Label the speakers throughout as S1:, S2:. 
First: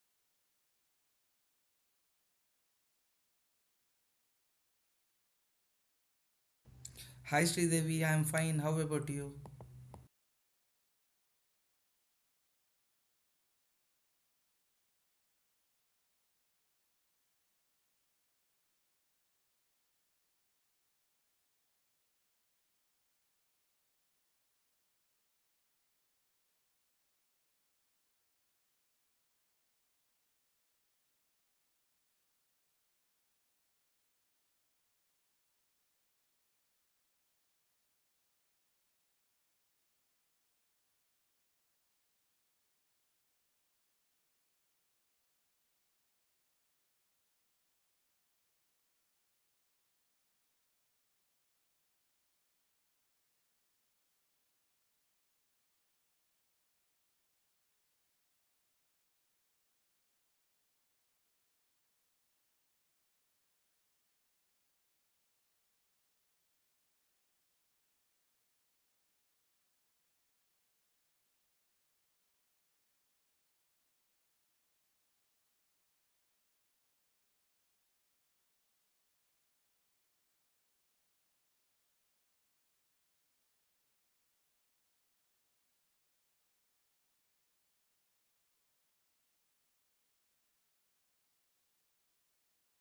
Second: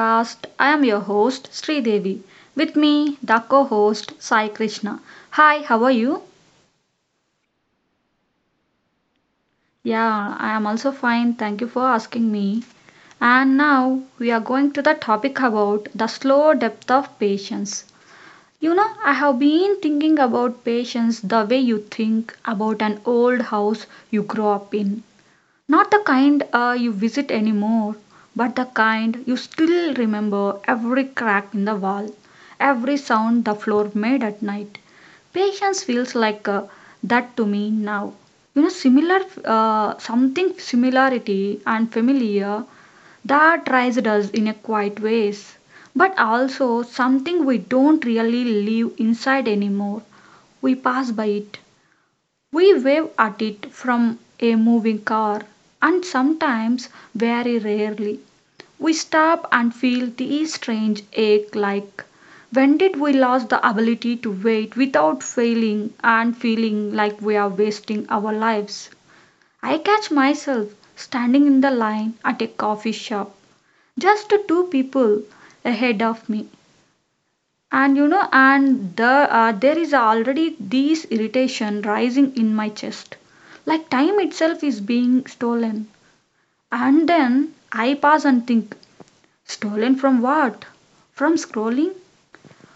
S1: podcast. I am your host Sri Devi. With me, the co-host Sai Krishna. Hi, how are you?
S2: Hi Sridevi, I'm fine. How about you?
S1: Yeah, I am also fine. Thank you for asking me. And now we are going to the topic about the slow depth of patience. You know, I have been thinking about patience the way you think about an old house you grew up in. Not the kind you visit anymore, but the kind you still remember every crack in the wall, every sound the floor made at night. Patience feels like that to me now. You know, similar, something similarity and familiar that raised us in a quiet ways, but also something we don't really live inside anymore. We pass by it, we wave at it from a moving car, and sometimes, very rarely, we stop and feel the strange ache like, when did we lose the ability to wait without failing and feeling like we are wasting our lives? I catch myself standing in the line at a coffee shop, just two people ahead of me, and you know and the there is already this irritation rising in my chest, like time itself is being stolen. And then I pause and think, stolen from what? From scrolling,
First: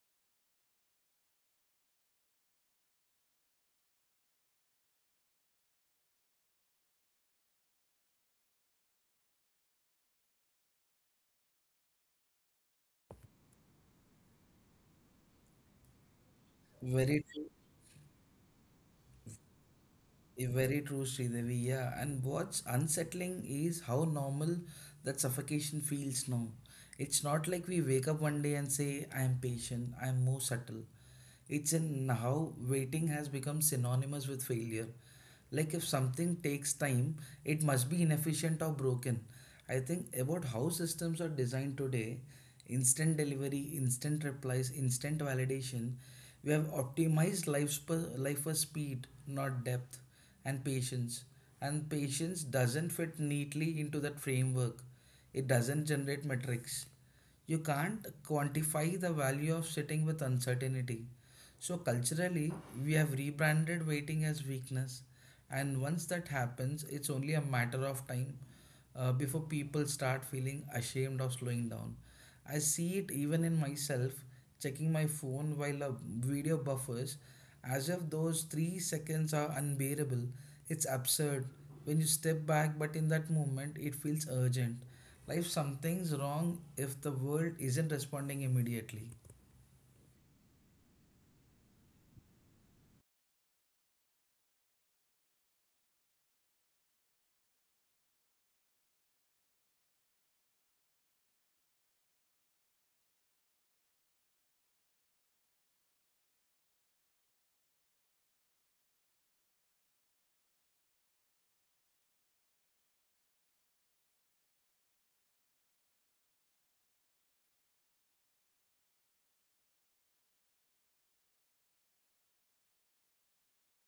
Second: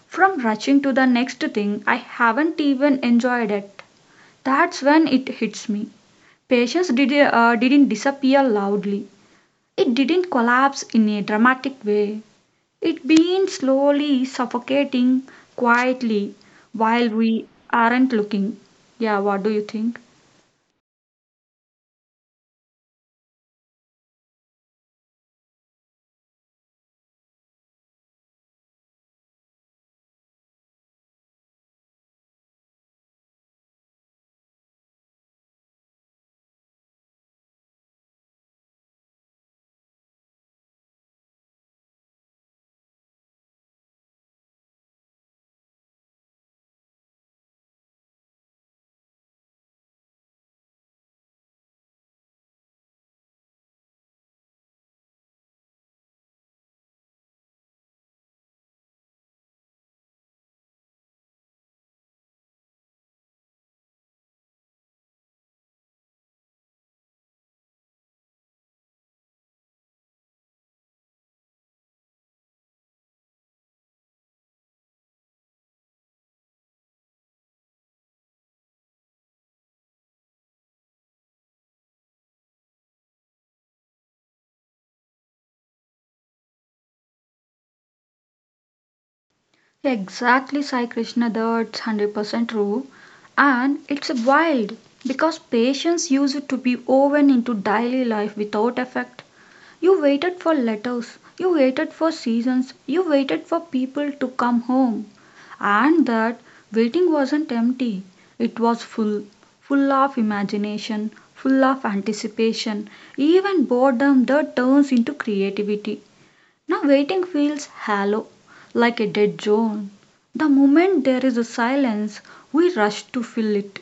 S1: from rushing to the next thing I haven't even enjoyed it. That's when it hits me. Patience didn't disappear loudly. It didn't collapse in a dramatic way. It been slowly suffocating, quietly, while
S2: Very true.
S1: we aren't looking. Yeah, what do you think?
S2: Very true, Sridevi. Yeah, and what's unsettling is how normal that suffocation feels now. It's not like we wake up one day and say, I am patient, I am more subtle. It's in how waiting has become synonymous with failure. Like if something takes time, it must be inefficient or broken. I think about how systems are designed today: instant delivery, instant replies, instant validation. We have optimized life, life for speed, not depth and patience. And patience doesn't fit neatly into that framework. It doesn't generate metrics. You can't quantify the value of sitting with uncertainty. So, culturally, we have rebranded waiting as weakness. And once that happens, it's only a matter of time before people start feeling ashamed of slowing down. I see it even in myself, checking my phone while a video buffers, as if those 3 seconds are unbearable. It's absurd when you step back, but in that moment, it feels urgent. Like something's wrong if the world isn't responding immediately.
S1: Exactly, Sai Krishna, that's 100% true. And it's wild because patients use it to be woven into daily life without effect. You waited for letters, you waited for seasons, you waited for people to come home. And that waiting wasn't empty, it was full, full of imagination, full of anticipation, even boredom that turns into creativity. Now, waiting feels hollow, like a dead zone. The moment there is a silence, we rush to fill it.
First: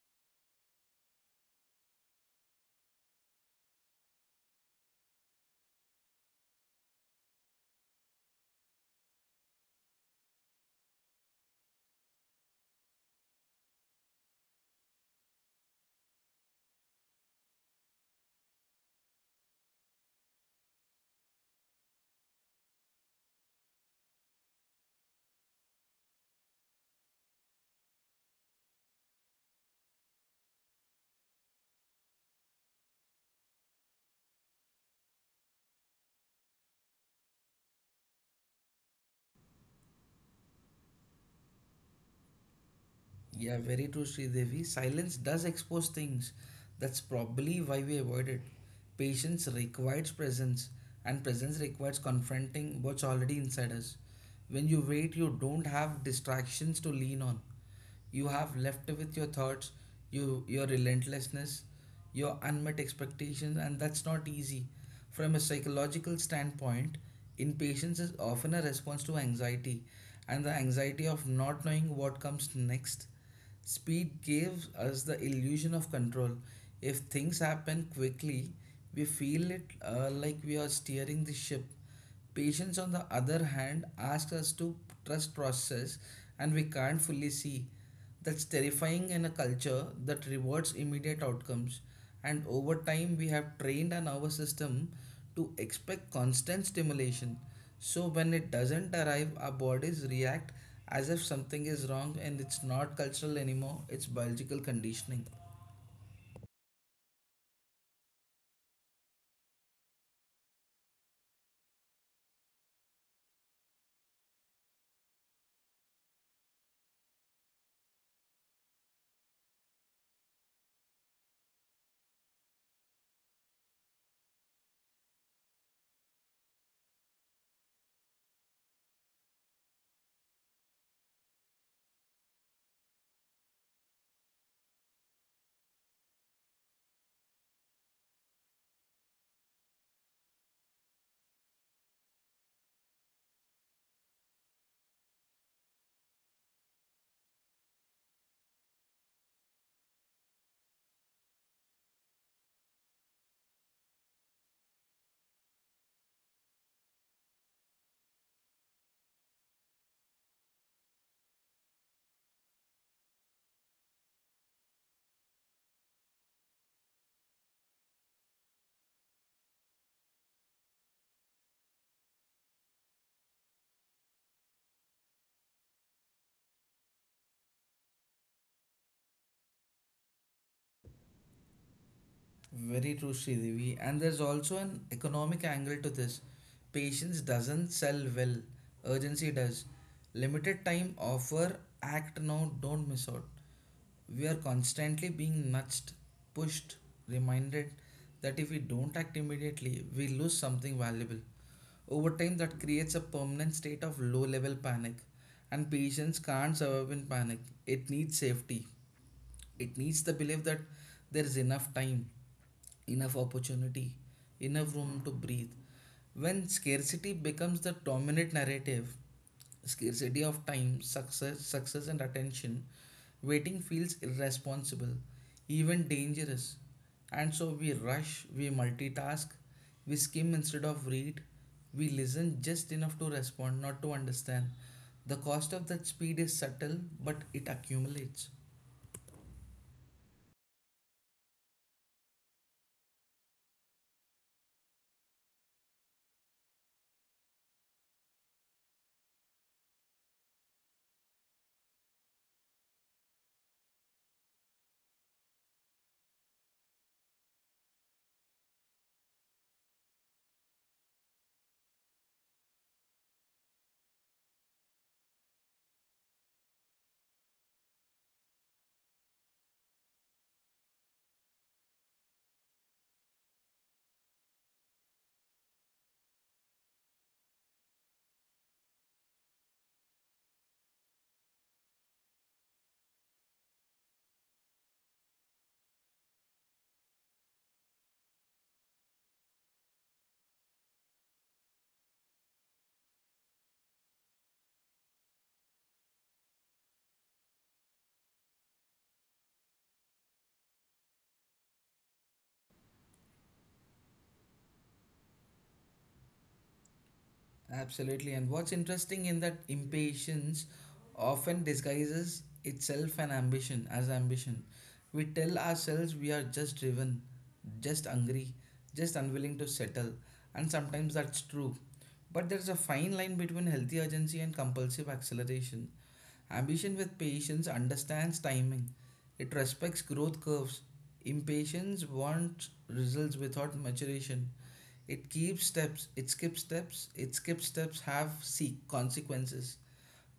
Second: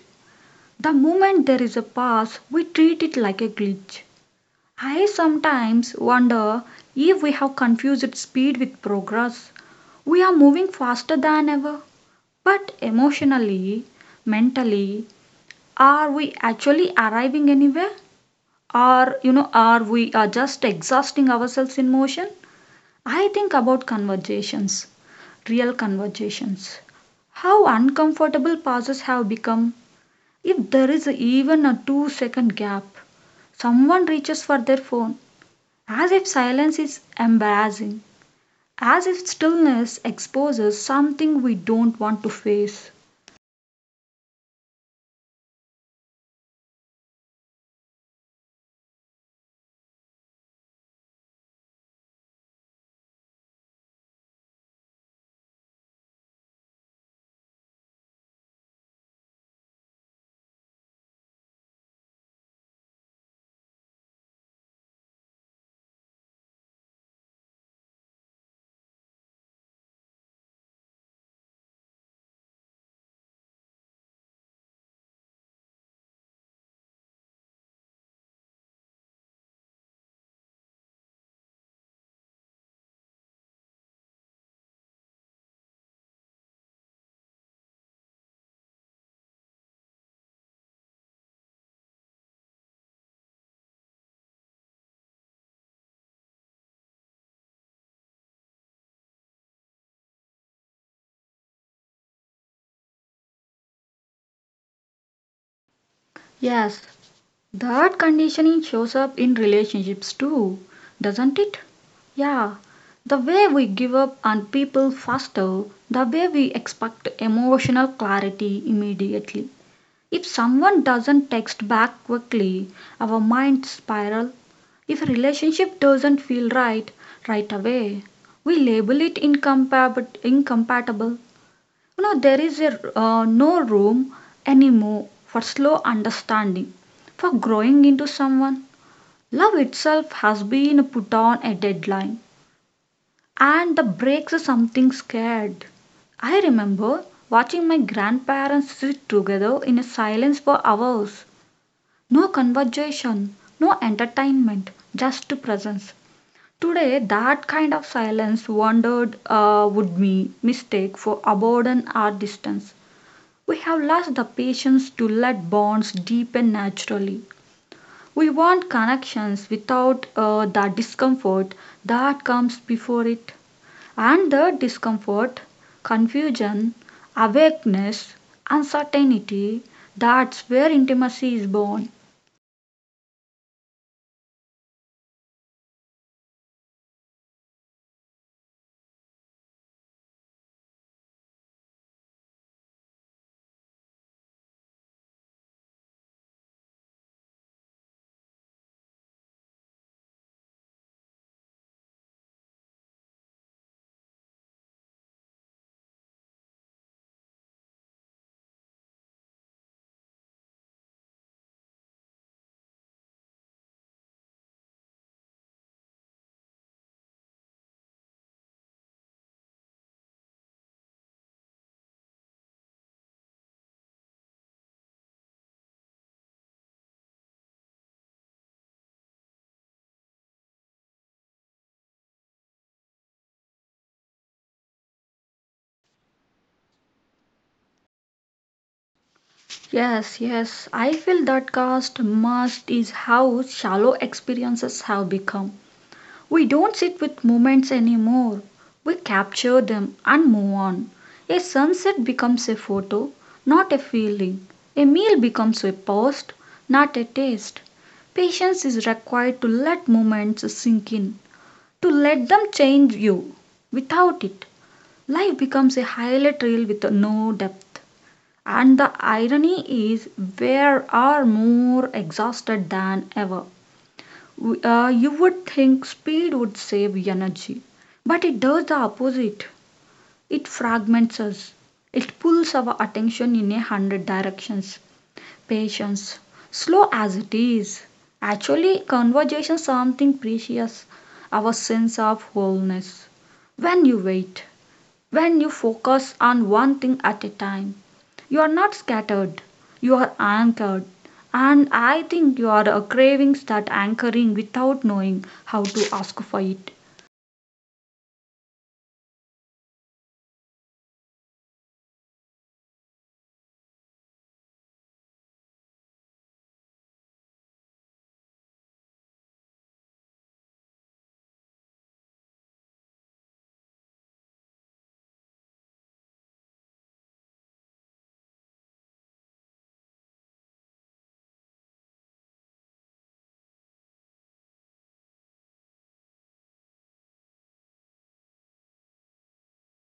S1: The moment there is a pause, we treat it like a glitch. I sometimes wonder if we have confused speed with progress. We are moving faster than ever, but emotionally, mentally, are we actually arriving anywhere? Or, you know, are we are just exhausting ourselves in motion? I think about conversations, real conversations. How uncomfortable pauses have become if there is even a 2 second gap. Someone reaches for their phone as if silence is embarrassing, as if stillness exposes something we don't want to face.
S2: Yeah, very true, Sridevi. Silence does expose things. That's probably why we avoid it. Patience requires presence, and presence requires confronting what's already inside us. When you wait, you don't have distractions to lean on. You have left with your thoughts, you your relentlessness, your unmet expectations, and that's not easy. From a psychological standpoint, impatience is often a response to anxiety and the anxiety of not knowing what comes next. Speed gives us the illusion of control. If things happen quickly, we feel it, like we are steering the ship. Patience, on the other hand, asks us to trust process and we can't fully see. That's terrifying in a culture that rewards immediate outcomes. And over time, we have trained our nervous system to expect constant stimulation. So when it doesn't arrive, our bodies react as if something is wrong, and it's not cultural anymore, it's biological conditioning.
S1: Yes, that conditioning shows up in relationships too, doesn't it? Yeah, the way we give up on people faster, the way we expect emotional clarity immediately. If someone doesn't text back quickly, our minds spiral. If a relationship doesn't feel right right away, we label it incompatible. You know, there is a, no room anymore for slow understanding, for growing into someone. Love itself has been put on a deadline, and the breaks are something scared. I remember watching my grandparents sit together in a silence for hours. No conversation, no entertainment, just presence. Today, that kind of silence wondered would be mistake for abandon or distance. We have lost the patience to let bonds deepen naturally. We want connections without the discomfort that comes before it. And the discomfort, confusion, awakeness, uncertainty, that's where intimacy is born.
S2: Very true, Sridevi. And there's also an economic angle to this. Patience doesn't sell well, urgency does. Limited time offer, act now, don't miss out. We are constantly being nudged, pushed, reminded that if we don't act immediately, we lose something valuable. Over time, that creates a permanent state of low level panic, and patience can't survive in panic. It needs safety. It needs the belief that there is enough time, enough opportunity, enough room to breathe. When scarcity becomes the dominant narrative, scarcity of time, success, success and attention, waiting feels irresponsible, even dangerous. And so we rush, we multitask, we skim instead of read, we listen just enough to respond, not to understand. The cost of that speed is subtle, but it accumulates.
S1: Yes, yes. I feel that caste must is how shallow experiences have become. We don't sit with moments anymore. We capture them and move on. A sunset becomes a photo, not a feeling. A meal becomes a post, not a taste. Patience is required to let moments sink in, to let them change you. Without it, life becomes a highlight reel with no depth. And the irony is, we are more exhausted than ever. You would think speed would save energy, but it does the opposite. It fragments us, it pulls our attention in a hundred directions. Patience, slow as it is, actually conversation something precious, our sense of wholeness. When you wait, when you focus on one thing at a time, you are not scattered, you are anchored. And I think you are craving that anchoring without knowing how to ask for it.
S2: Absolutely. And what's interesting in that impatience often disguises itself an ambition as ambition. We tell ourselves we are just driven, just hungry, just unwilling to settle, and sometimes that's true. But there's a fine line between healthy urgency and compulsive acceleration. Ambition with patience understands timing. It respects growth curves. Impatience wants results without maturation. It keeps steps, it skips steps, it skips steps have see consequences.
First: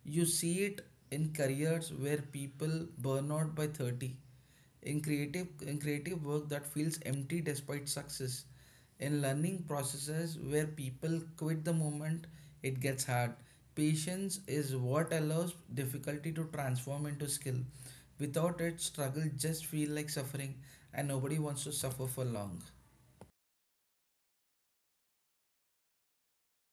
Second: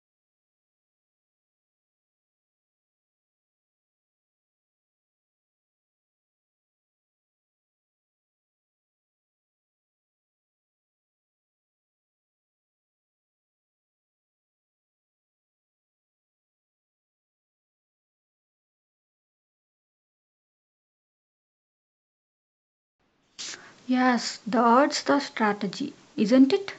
S2: You see it in careers where people burn out by 30, in creative work that feels empty despite success, in learning processes where people quit the moment it gets hard. Patience is what allows difficulty to transform into skill. Without it, struggle just feel like suffering and nobody wants to suffer for long.
S1: Yes, that's the strategy, isn't it?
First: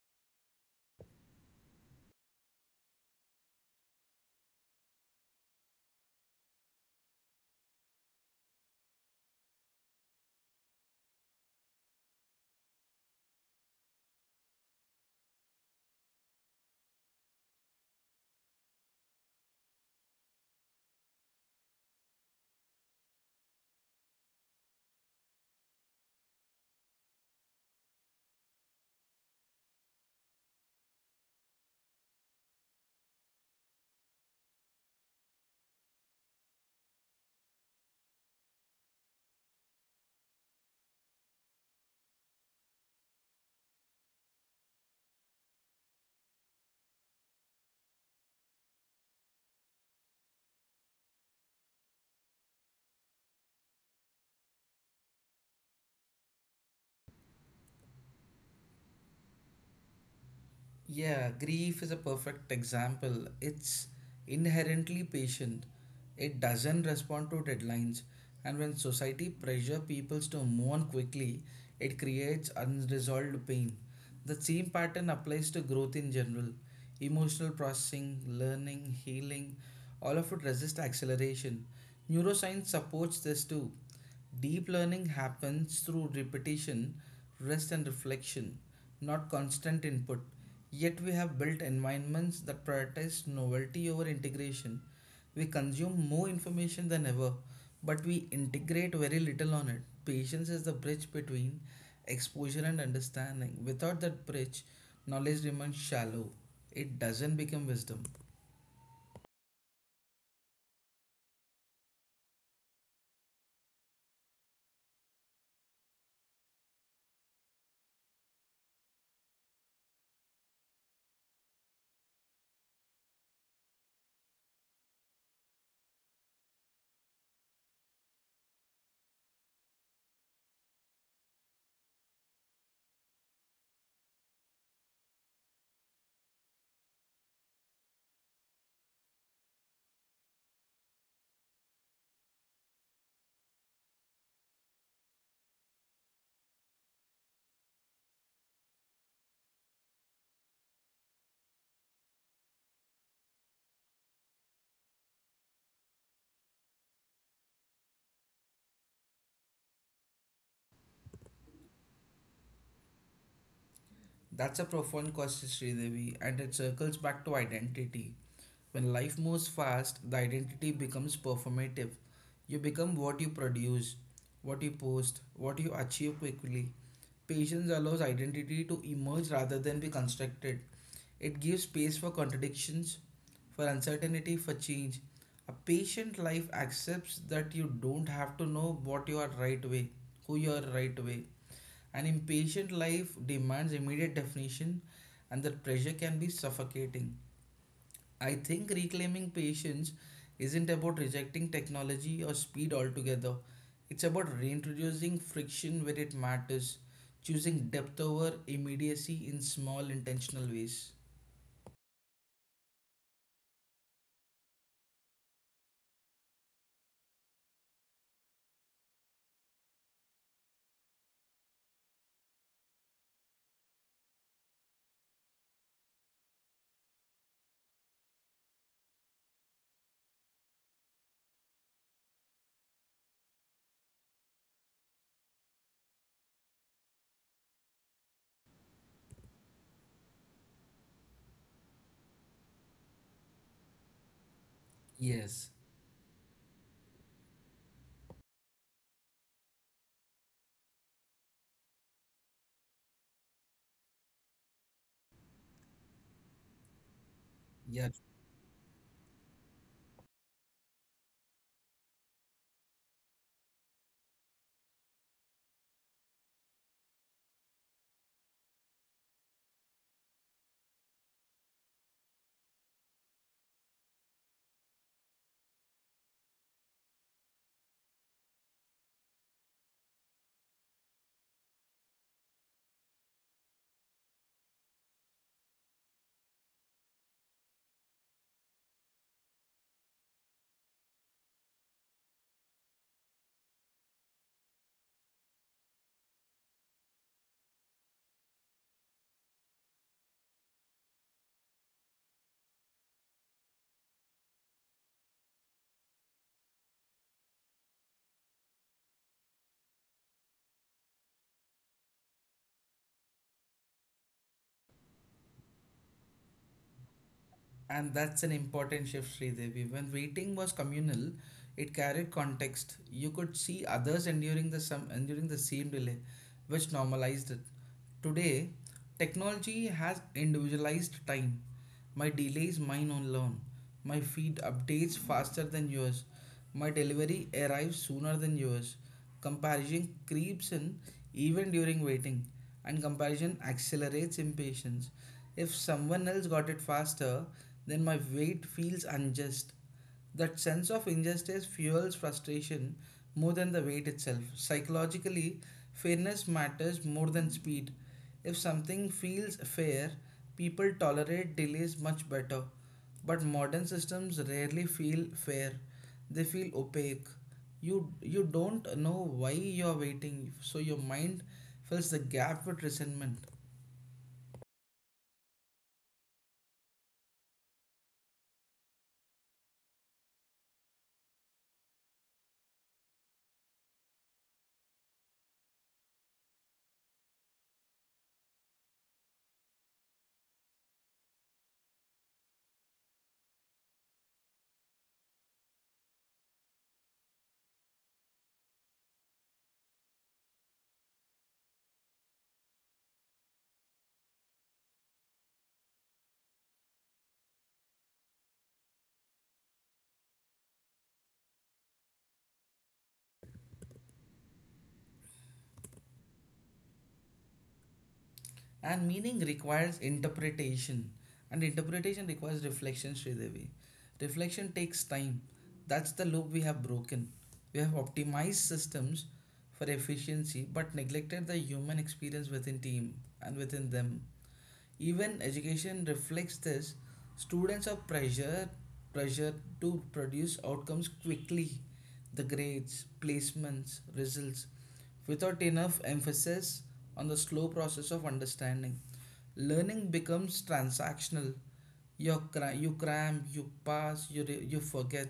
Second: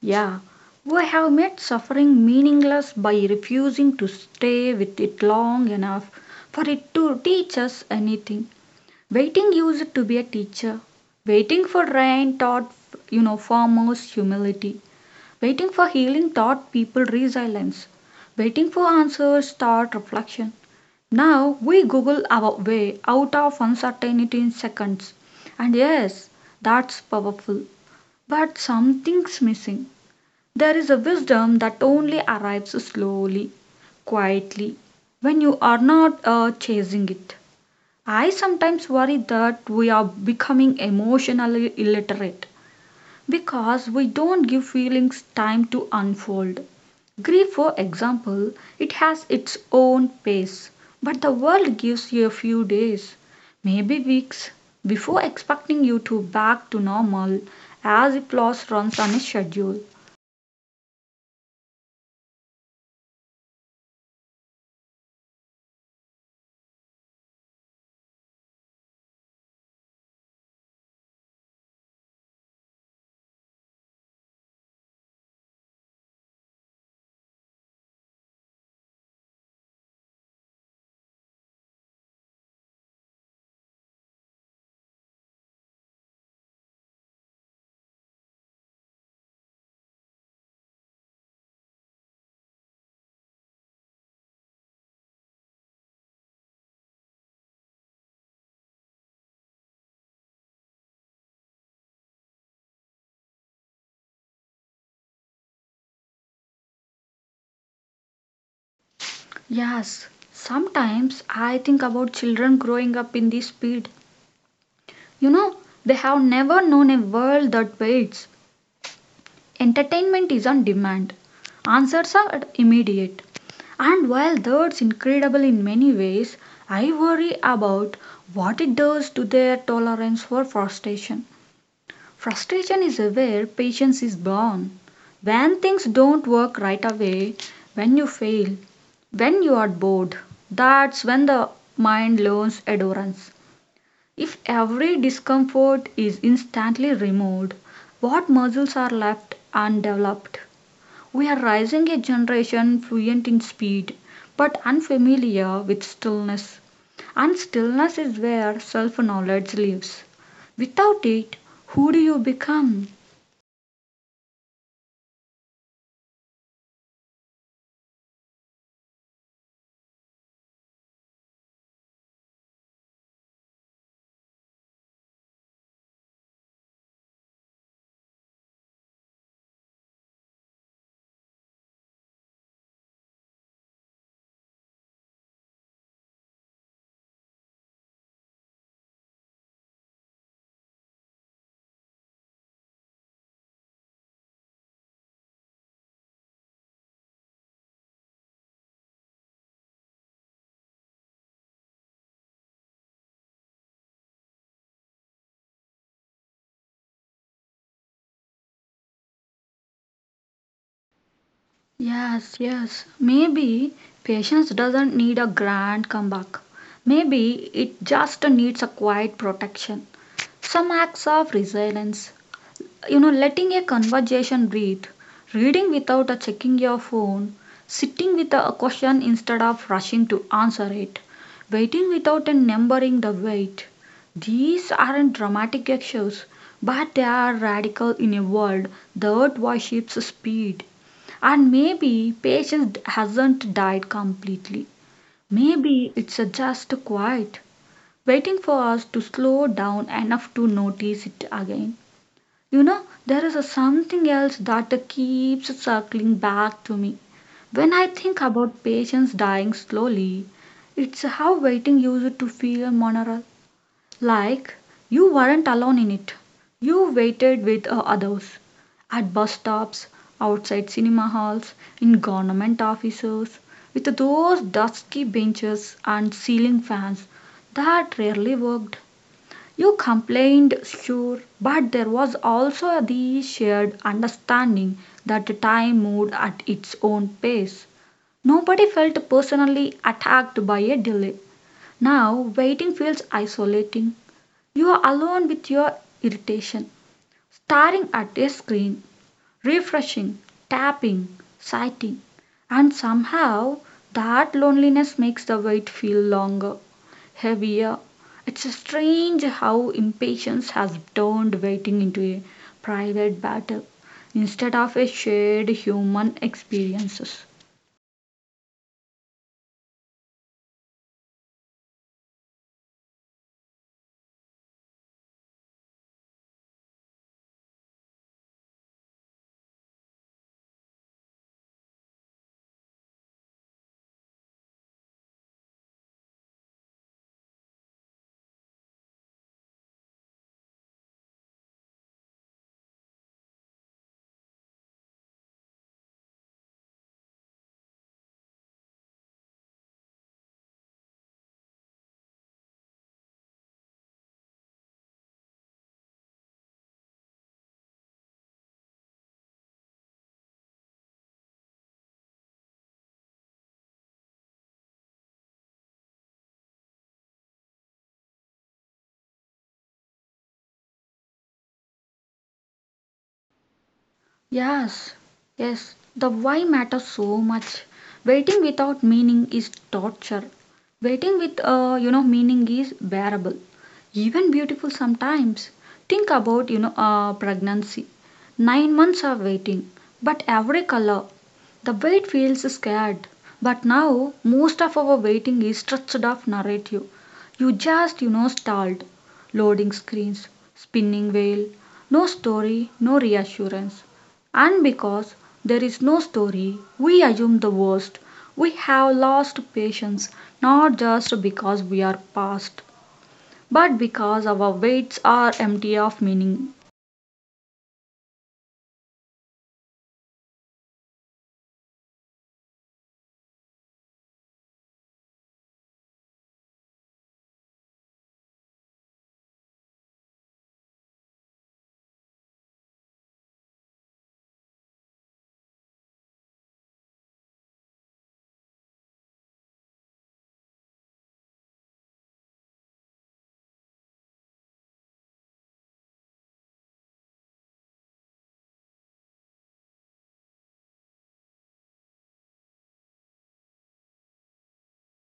S1: Yeah, we have made suffering meaningless by refusing to stay with it long enough for it to teach us anything. Waiting used to be a teacher. Waiting for rain taught, you know, farmers humility. Waiting for healing taught people resilience. Waiting for answers taught reflection. Now we Google our way out of uncertainty in seconds. And yes, that's powerful. But something's missing. There is a wisdom that only arrives slowly, quietly, when you are not chasing it. I sometimes worry that we are becoming emotionally illiterate because we don't give feelings time to unfold. Grief, for example, it has its own pace, but the world gives you a few days, maybe weeks, before expecting you to back to normal as if loss runs on a schedule.
S2: Yeah, grief is a perfect example. It's inherently patient. It doesn't respond to deadlines. And when society pressure people to move on quickly, it creates unresolved pain. The same pattern applies to growth in general. Emotional processing, learning, healing, all of it resist acceleration. Neuroscience supports this too. Deep learning happens through repetition, rest, and reflection, not constant input. Yet, we have built environments that prioritize novelty over integration. We consume more information than ever, but we integrate very little on it. Patience is the bridge between exposure and understanding. Without that bridge, knowledge remains shallow, it doesn't become wisdom.
S1: Yes, sometimes I think about children growing up in this speed. You know, they have never known a world that waits. Entertainment is on demand. Answers are immediate. And while that's incredible in many ways, I worry about what it does to their tolerance for frustration. Frustration is where patience is born. When things don't work right away, when you fail, when you are bored, that's when the mind learns endurance. If every discomfort is instantly removed, what muscles are left undeveloped? We are raising a generation fluent in speed, but unfamiliar with stillness. And stillness is where self knowledge lives. Without it, who do you become?
S2: That's a profound question, Sridevi, and it circles back to identity. When life moves fast, the identity becomes performative. You become what you produce, what you post, what you achieve quickly. Patience allows identity to emerge rather than be constructed. It gives space for contradictions, for uncertainty, for change. A patient life accepts that you don't have to know what you are right way, who you are right way. An impatient life demands immediate definition, and the pressure can be suffocating. I think reclaiming patience isn't about rejecting technology or speed altogether, it's about reintroducing friction where it matters, choosing depth over immediacy in small, intentional ways.
S1: Yes, yes. Maybe patience doesn't need a grand comeback. Maybe it just needs a quiet protection. Some acts of resilience, you know, letting a conversation breathe, reading without checking your phone, sitting with a question instead of rushing to answer it, waiting without numbering the wait. These aren't dramatic actions, but they are radical in a world that worships speed. And maybe patience hasn't died completely,
S2: Yes,
S1: maybe it's just quiet, waiting for us to slow down enough to notice it again. You know, there is a something else that keeps circling back to me. When
S2: yeah,
S1: I think about patients dying slowly, it's how waiting used to feel moral. Like you weren't alone in it. You waited with others. At bus stops, outside cinema halls, in government offices, with those dusky benches and ceiling fans that rarely worked. You complained, sure, but there was also the shared understanding that time moved at its own pace. Nobody felt personally attacked by a delay. Now, waiting feels isolating. You are alone with your irritation, staring at a screen, refreshing, tapping, sighting, and somehow that loneliness makes the wait feel longer, heavier. It's strange how impatience has turned waiting into a private battle instead of a shared human experience.
S2: and that's an important shift, Sridevi. When waiting was communal, it carried context. You could see others enduring the some enduring the same delay, which normalized it. Today, technology has individualized time. My delay is mine alone. My feed updates faster than yours. My delivery arrives sooner than yours. Comparison creeps in even during waiting, and comparison accelerates impatience. If someone else got it faster, then my wait feels unjust. That sense of injustice fuels frustration more than the wait itself. Psychologically, fairness matters more than speed. If something feels fair, people tolerate delays much better. But modern systems rarely feel fair. They feel opaque. You don't know why you're waiting, so your mind fills the gap with resentment.
S1: Yes, yes, the why matters so much. Waiting without meaning is torture. Waiting with, you know, meaning is bearable, even beautiful sometimes. Think about, you know, pregnancy. 9 months of waiting, but every color. The wait feels scared. But now, most of our waiting is stretched of narrative. You just, you know, stalled. Loading screens, spinning wheel, no story, no reassurance. And because there is no story, we assume the worst. We have lost patience not just because we are past, but because our weights are empty of meaning.
S2: And meaning requires interpretation. And interpretation requires reflection, Sridevi. Reflection takes time. That's the loop we have broken. We have optimized systems for efficiency but neglected the human experience within team and within them. Even education reflects this. Students are pressured pressure to produce outcomes quickly, the grades, placements, results, without enough emphasis on the slow process of understanding. Learning becomes transactional: you, you cram, you pass, you forget.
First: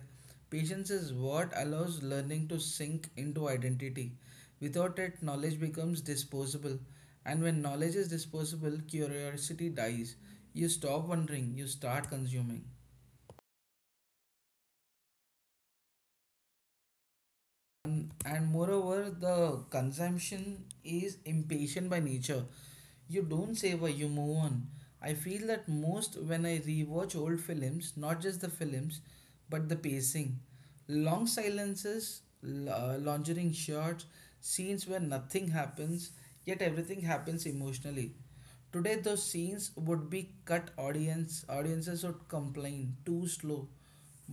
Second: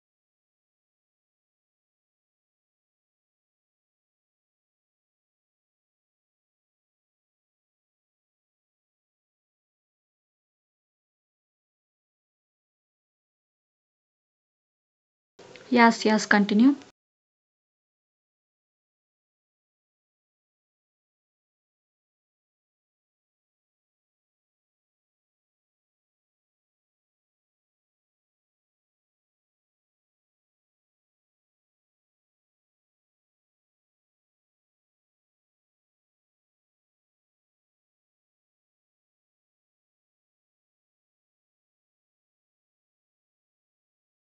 S2: Patience is what allows learning to sink into identity. Without it, knowledge becomes disposable. And when knowledge is disposable, curiosity dies. You stop wondering, you start consuming.
S1: Yes, yes, continue.
S2: And moreover, the consumption is impatient by nature. You don't savor, you move on. I feel that most when I rewatch old films, not just the films, but the pacing. Long silences, lingering shots, scenes where nothing happens, yet everything happens emotionally. Today, those scenes would be cut. Audiences would complain too slow,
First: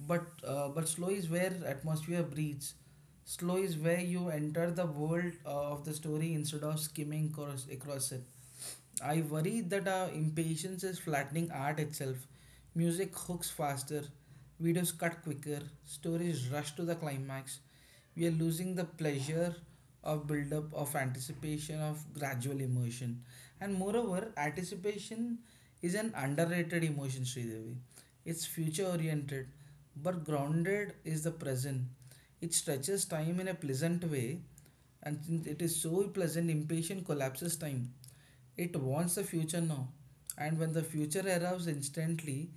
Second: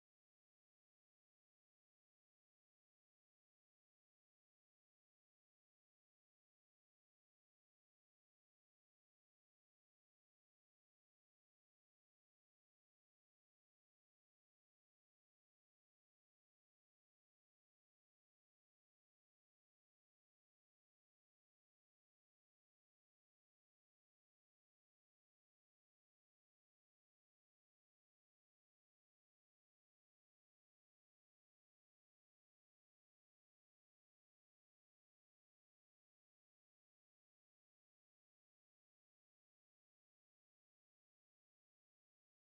S2: but slow is where atmosphere breathes. Slow is where you enter the world of the story instead of skimming across it. I worry that our impatience is flattening art itself. Music hooks faster, videos cut quicker, stories rush to the climax. We are losing the pleasure of build up, of anticipation, of gradual immersion. And moreover, anticipation is an underrated emotion, Sridevi. It's future oriented, but grounded is the present. It stretches time in a pleasant way, and since it is so pleasant, impatient collapses time. It wants the future now. And when the future arrives instantly,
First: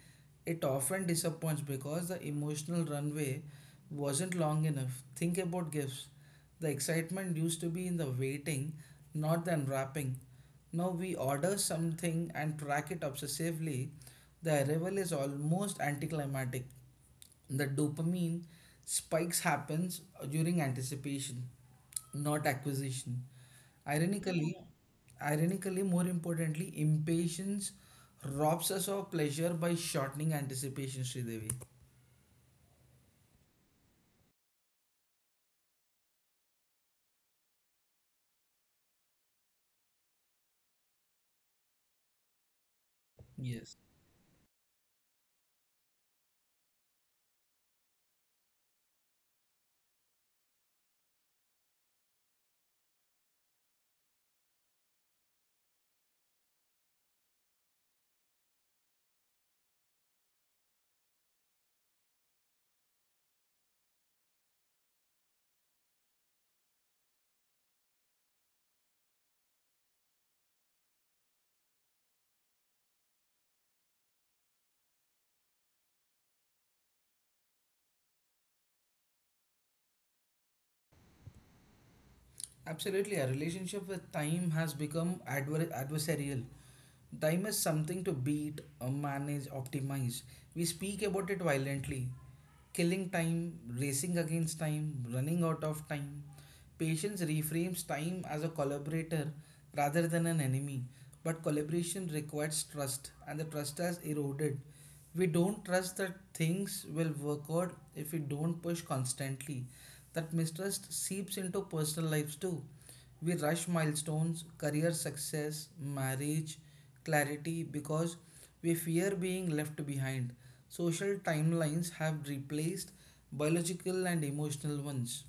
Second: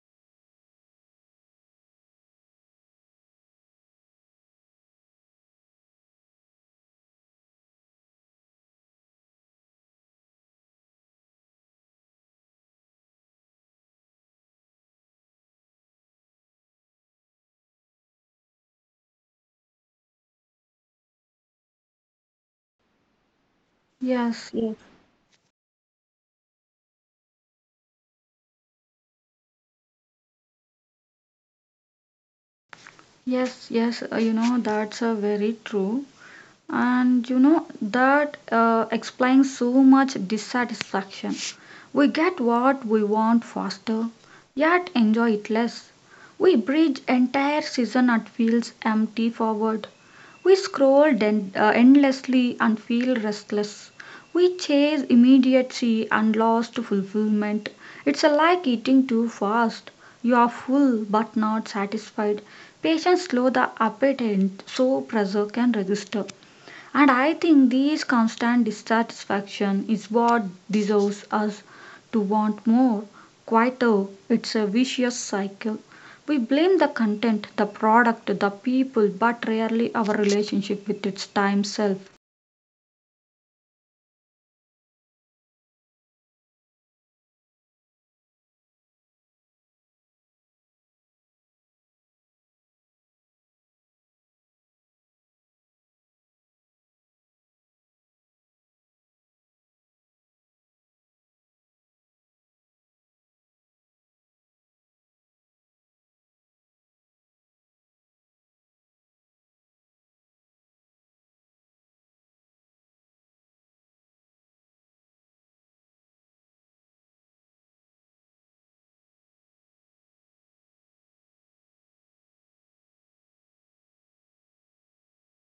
S2: it often disappoints because the emotional runway wasn't long enough. Think about gifts. The excitement used to be in the waiting, not the unwrapping. Now we order something and track it obsessively. The arrival is almost anticlimactic. The dopamine spikes happens during anticipation, not acquisition, ironically.
S1: Yes, yes,
S2: More importantly, impatience robs us of pleasure by shortening anticipation, Sridevi.
S1: yes, you know, that's very true. And you know that explains so much dissatisfaction. We get what we want
S2: Yes.
S1: faster yet enjoy it less. We bridge entire season and feels empty forward. We scroll endlessly and feel restless. We chase immediacy and lost fulfillment. It's a like eating too fast. You are full but not satisfied. Patience slow the appetite so pressure can register. And I think this constant dissatisfaction is what deserves us to want more, quieter. It's a vicious cycle. We blame the content, the product, the people, but rarely our relationship with its time self.
S2: Absolutely, our relationship with time has become adversarial. Time is something to beat, manage, optimize. We speak about it violently. Killing time, racing against time, running out of time. Patience reframes time as a collaborator rather than an enemy. But collaboration requires trust, and the trust has eroded. We don't trust that things will work out if we don't push constantly. That mistrust seeps into personal lives too. We rush milestones, career success, marriage, clarity because we fear being left behind. Social timelines have replaced biological and emotional ones.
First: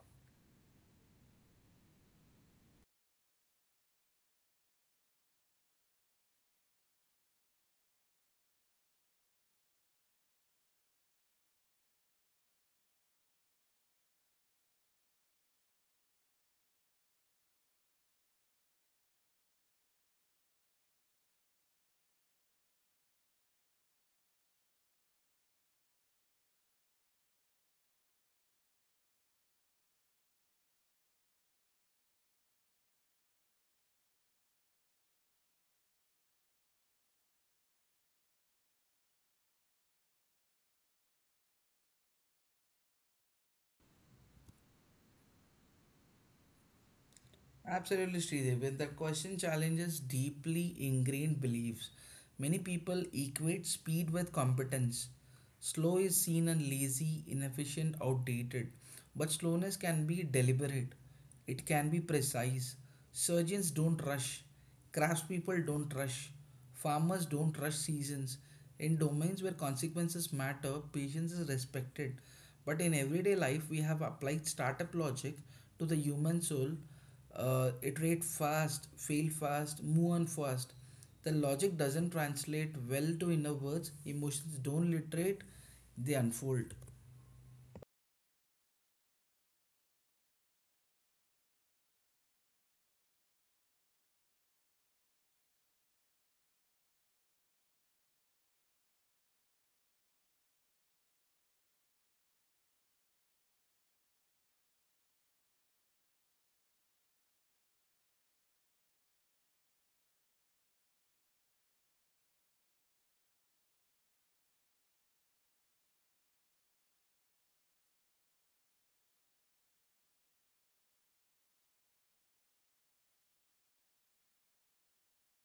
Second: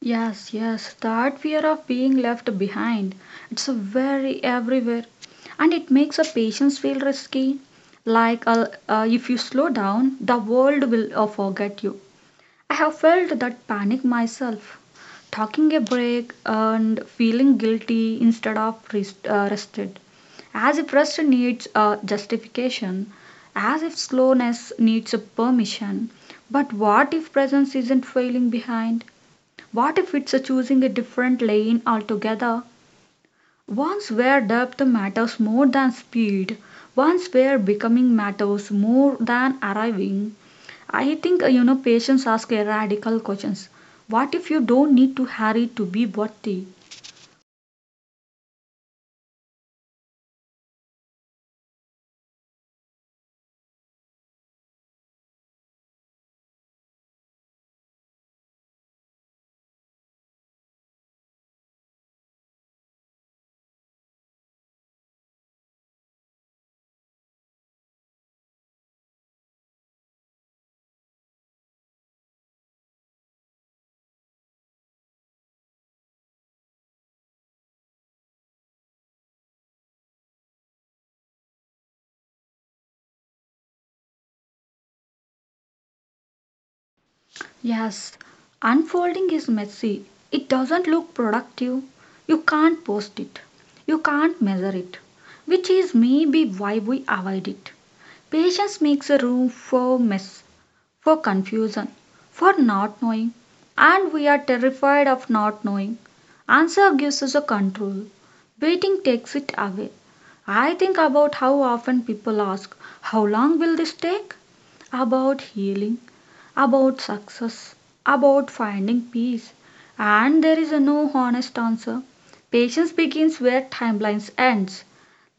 S1: Yes, yes, that fear of being left behind. It's a very everywhere. And it makes a patience feel risky. Like if you slow down, the world will forget you. I have felt that panic myself, talking a break and feeling guilty instead of rested. As if rest needs a justification, as if slowness needs a permission. But what if presence isn't failing behind? What if it's a choosing a different lane altogether? Once where depth matters more than speed, once where becoming matters more than arriving, I think you know patients ask a radical questions. What if you don't need to hurry to be worthy?
S2: Absolutely, Sridevi. And that question challenges deeply ingrained beliefs. Many people equate speed with competence. Slow is seen as lazy, inefficient, outdated. But slowness can be deliberate, it can be precise. Surgeons don't rush, craftspeople don't rush, farmers don't rush seasons. In domains where consequences matter, patience is respected. But in everyday life, we have applied startup logic to the human soul: iterate fast, fail fast, move on fast. The logic doesn't translate well to inner words, emotions don't literate, they unfold.
S1: Yes, unfolding is messy. It doesn't look productive. You can't post it. You can't measure it, which is maybe why we avoid it. Patience makes a room for mess, for confusion, for not knowing, and we are terrified of not knowing. Answer gives us a control. Waiting takes it away. I think about how often people ask, how long will this take? About healing, about success, about finding peace, and there is a no honest answer. Patience begins where timelines ends.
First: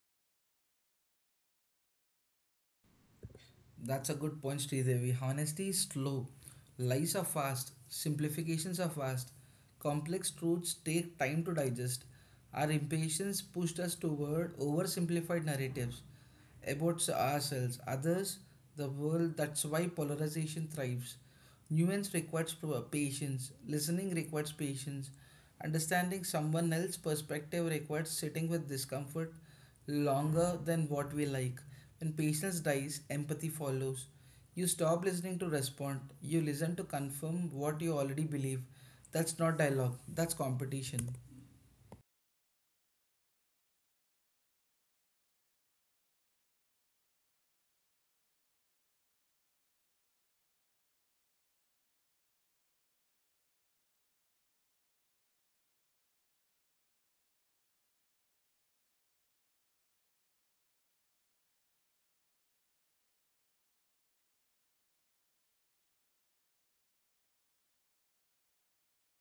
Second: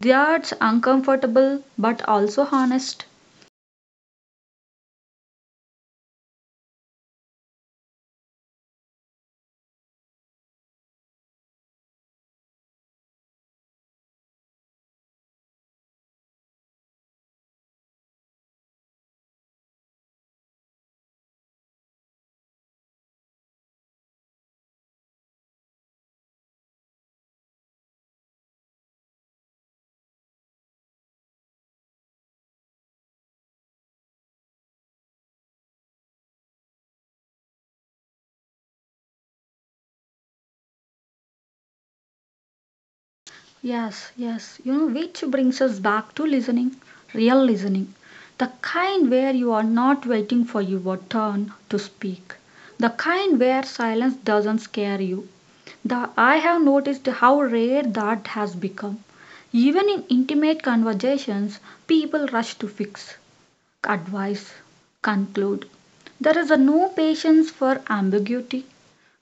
S1: That's uncomfortable but also honest.
S2: That's a good point, Sridevi. Honesty is slow. Lies are fast. Simplifications are fast. Complex truths take time to digest. Our impatience pushed us toward oversimplified narratives about ourselves, others, the world. That's why polarization thrives. Nuance requires patience. Listening requires patience. Understanding someone else's perspective requires sitting with discomfort longer than what we like. When patience dies, empathy follows. You stop listening to respond, you listen to confirm what you already believe. That's not dialogue, that's competition.
S1: Yes, yes, which brings us back to listening, real listening, the kind where you are not waiting for your turn to speak, the kind where silence doesn't scare you, I have noticed how rare that has become. Even in intimate conversations, people rush to fix, advise, conclude. There is a no patience for ambiguity,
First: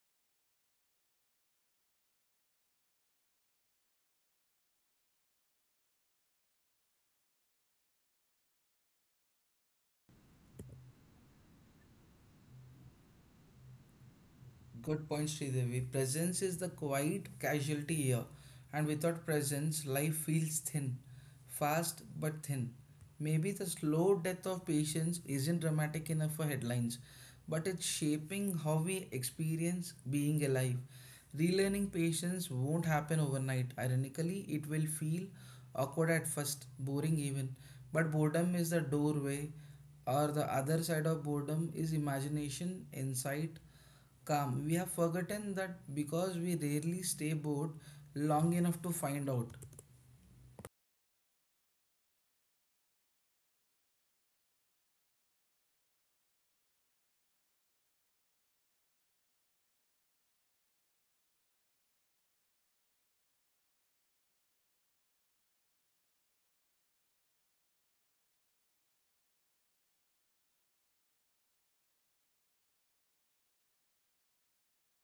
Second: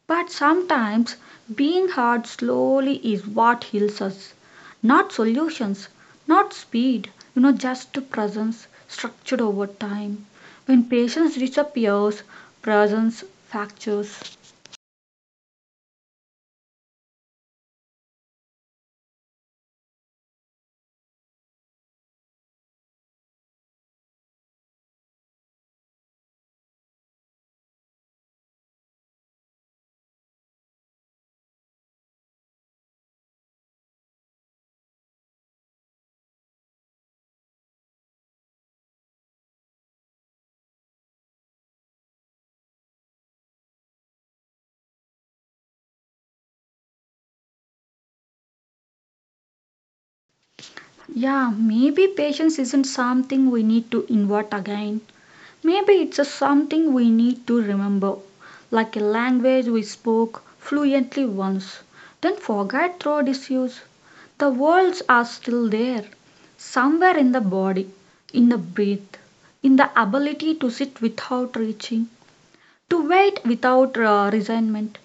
S1: but sometimes being hard slowly is what heals us. Not solutions, not speed, just presence structured over time. When patience disappears, presence fractures.
S2: Good point, Sridevi. Presence is the quiet casualty here, and without presence, life feels thin, fast but thin. Maybe the slow death of patience isn't dramatic enough for headlines, but it's shaping how we experience being alive. Relearning patience won't happen overnight. Ironically, it will feel awkward at first, boring even, but boredom is the doorway, or the other side of boredom is imagination, insight calm. We have forgotten that because we rarely stay bored long enough to find out.
S1: Yeah, maybe patience isn't something we need to invert again. Maybe it's a something we need to remember, like a language we spoke fluently once, then forgot through disuse. The words are still there, somewhere in the body, in the breath, in the ability to sit without reaching, to wait without resentment,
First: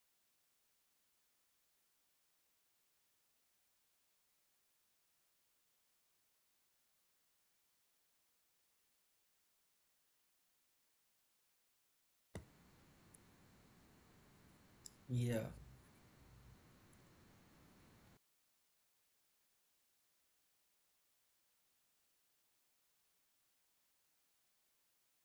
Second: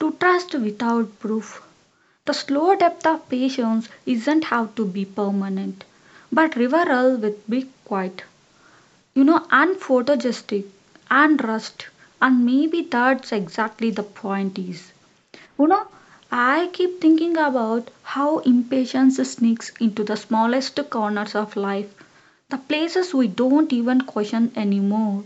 S1: to trust without proof. The slow depth of patience isn't have to be permanent, but reveral with be quiet, and photogenic and rust, and maybe that's exactly the point is.
S2: Yeah.
S1: You know, I keep thinking about how impatience sneaks into the smallest corners of life, the places we don't even question anymore.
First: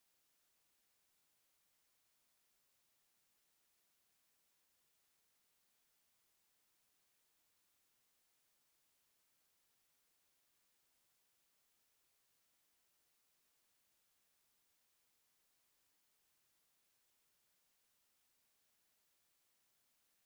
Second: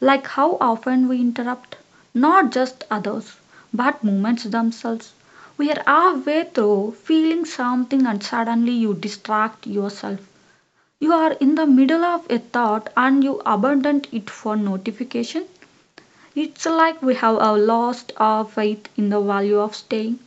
S1: Like how often we interrupt not just others, but moments themselves. We are halfway through feeling something and suddenly you distract yourself. You are in the middle of a thought and you abandon it for notification. It's like we have a lost our faith in the value of staying.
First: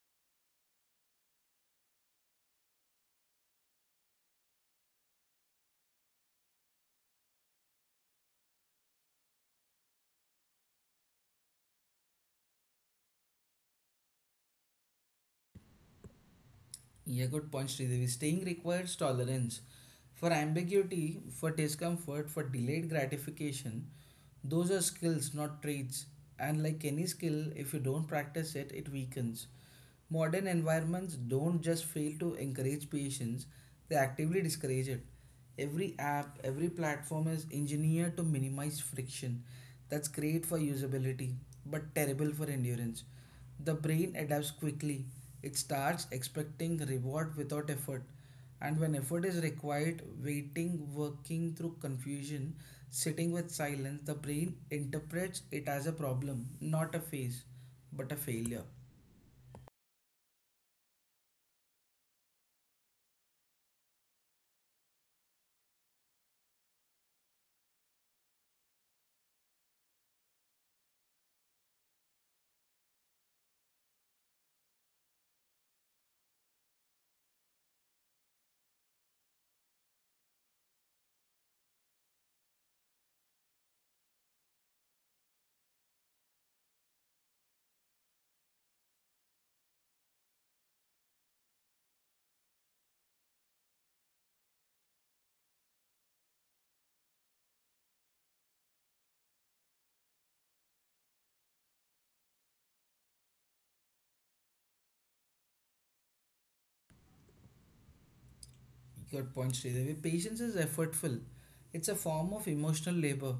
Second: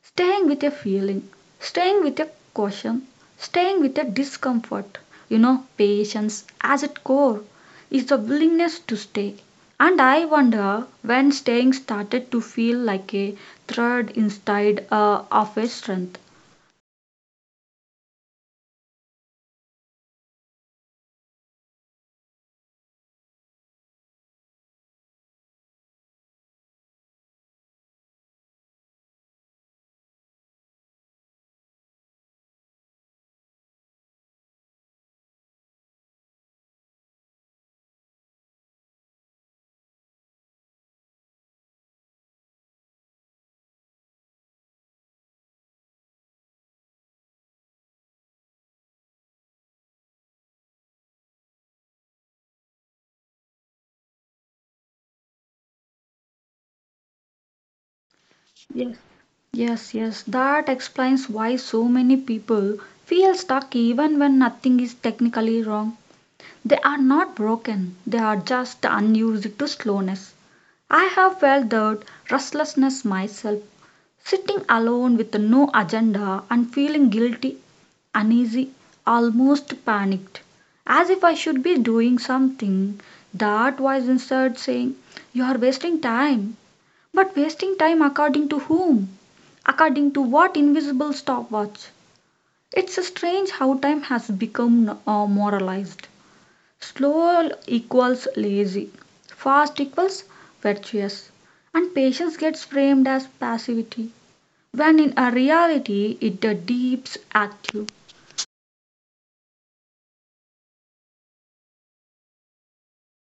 S1: Staying with a feeling, staying with a caution, staying with a discomfort. You know, patience, as its core, is the willingness to stay. And I wonder when staying started to feel like a thread instead of a strength.
S2: Yeah, good point, Sridevi. Staying requires tolerance for ambiguity, for discomfort, for delayed gratification. Those are skills, not traits. And like any skill, if you don't practice it, it weakens. Modern environments don't just fail to encourage patience, they actively discourage it. Every app, every platform is engineered to minimize friction. That's great for usability, but terrible for endurance. The brain adapts quickly. It starts expecting reward without effort. And when effort is required, waiting, working through confusion, sitting with silence, the brain interprets it as a problem, not a phase, but a failure.
S1: Yes, yes, yes. That explains why so many people feel stuck even when nothing is technically wrong. They are not broken, they are just unused to slowness. I have felt that restlessness myself, sitting alone with no agenda and feeling guilty, uneasy, almost panicked, as if I should be doing something that was instead saying, you are wasting time. But wasting time according to whom? According to what invisible stopwatch? It's strange how time has become moralized. Slow equals lazy, fast equals virtuous, and patience gets framed as passivity when in a reality it deeps active
S2: Good point, Sridevi. Patience is effortful. It's a form of emotional labor.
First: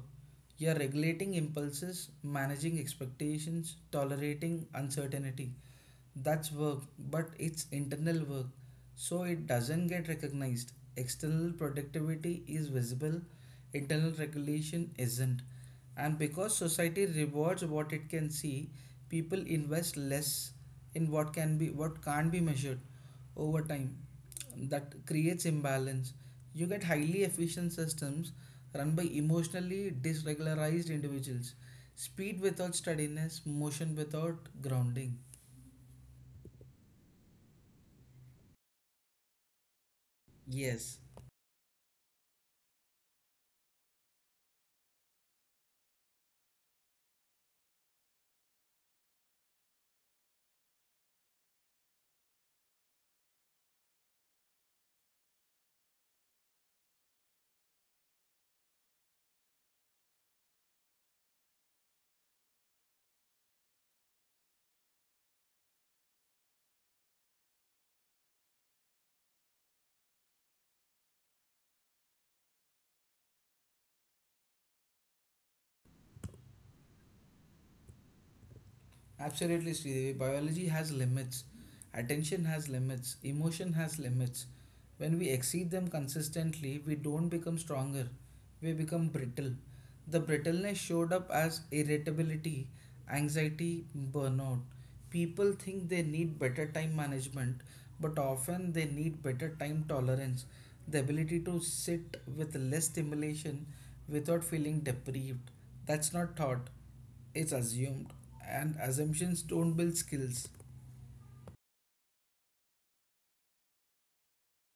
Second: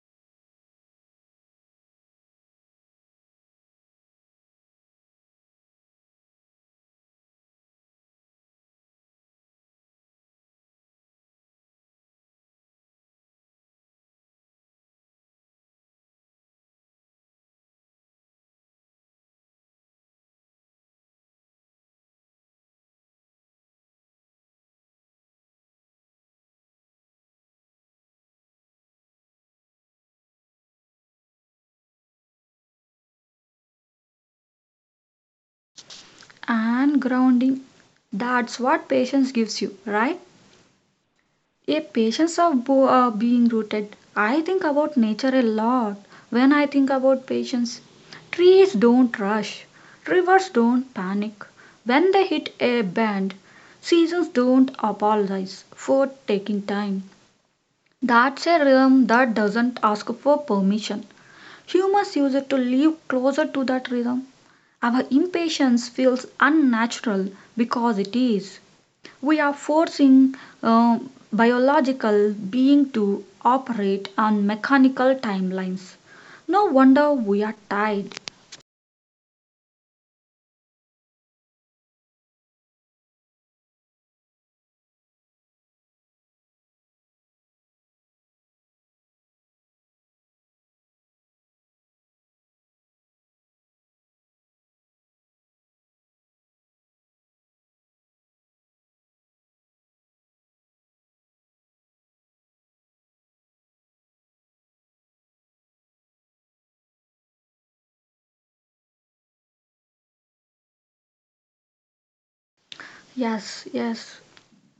S2: You're regulating impulses, managing expectations, tolerating uncertainty. That's work, but it's internal work, so it doesn't get recognized. External productivity is visible, internal regulation isn't. And because society rewards what it can see, people invest less in what can't be measured over time that creates imbalance. You get highly efficient systems run by emotionally dysregularized individuals. Speed without steadiness, motion without grounding.
S1: and grounding. That's what patience gives you, right?
S2: Yes,
S1: A patience of being rooted. I think about nature a lot when I think about patience. Trees don't rush, rivers don't panic. When they hit a bend, seasons don't apologize for taking time. That's a rhythm that doesn't ask for permission. Humans use it to live closer to that rhythm. Our impatience feels unnatural because it is. We are forcing a biological being to operate on mechanical timelines. No wonder we are tired.
S2: absolutely, Sridevi. Biology has limits. Attention has limits. Emotion has limits. When we exceed them consistently, we don't become stronger. We become brittle. The brittleness showed up as irritability, anxiety, burnout. People think they need better time management, but often they need better time tolerance, the ability to sit with less stimulation without feeling deprived. That's not thought, it's assumed, and assumptions don't build skills.
S1: Yes, yes,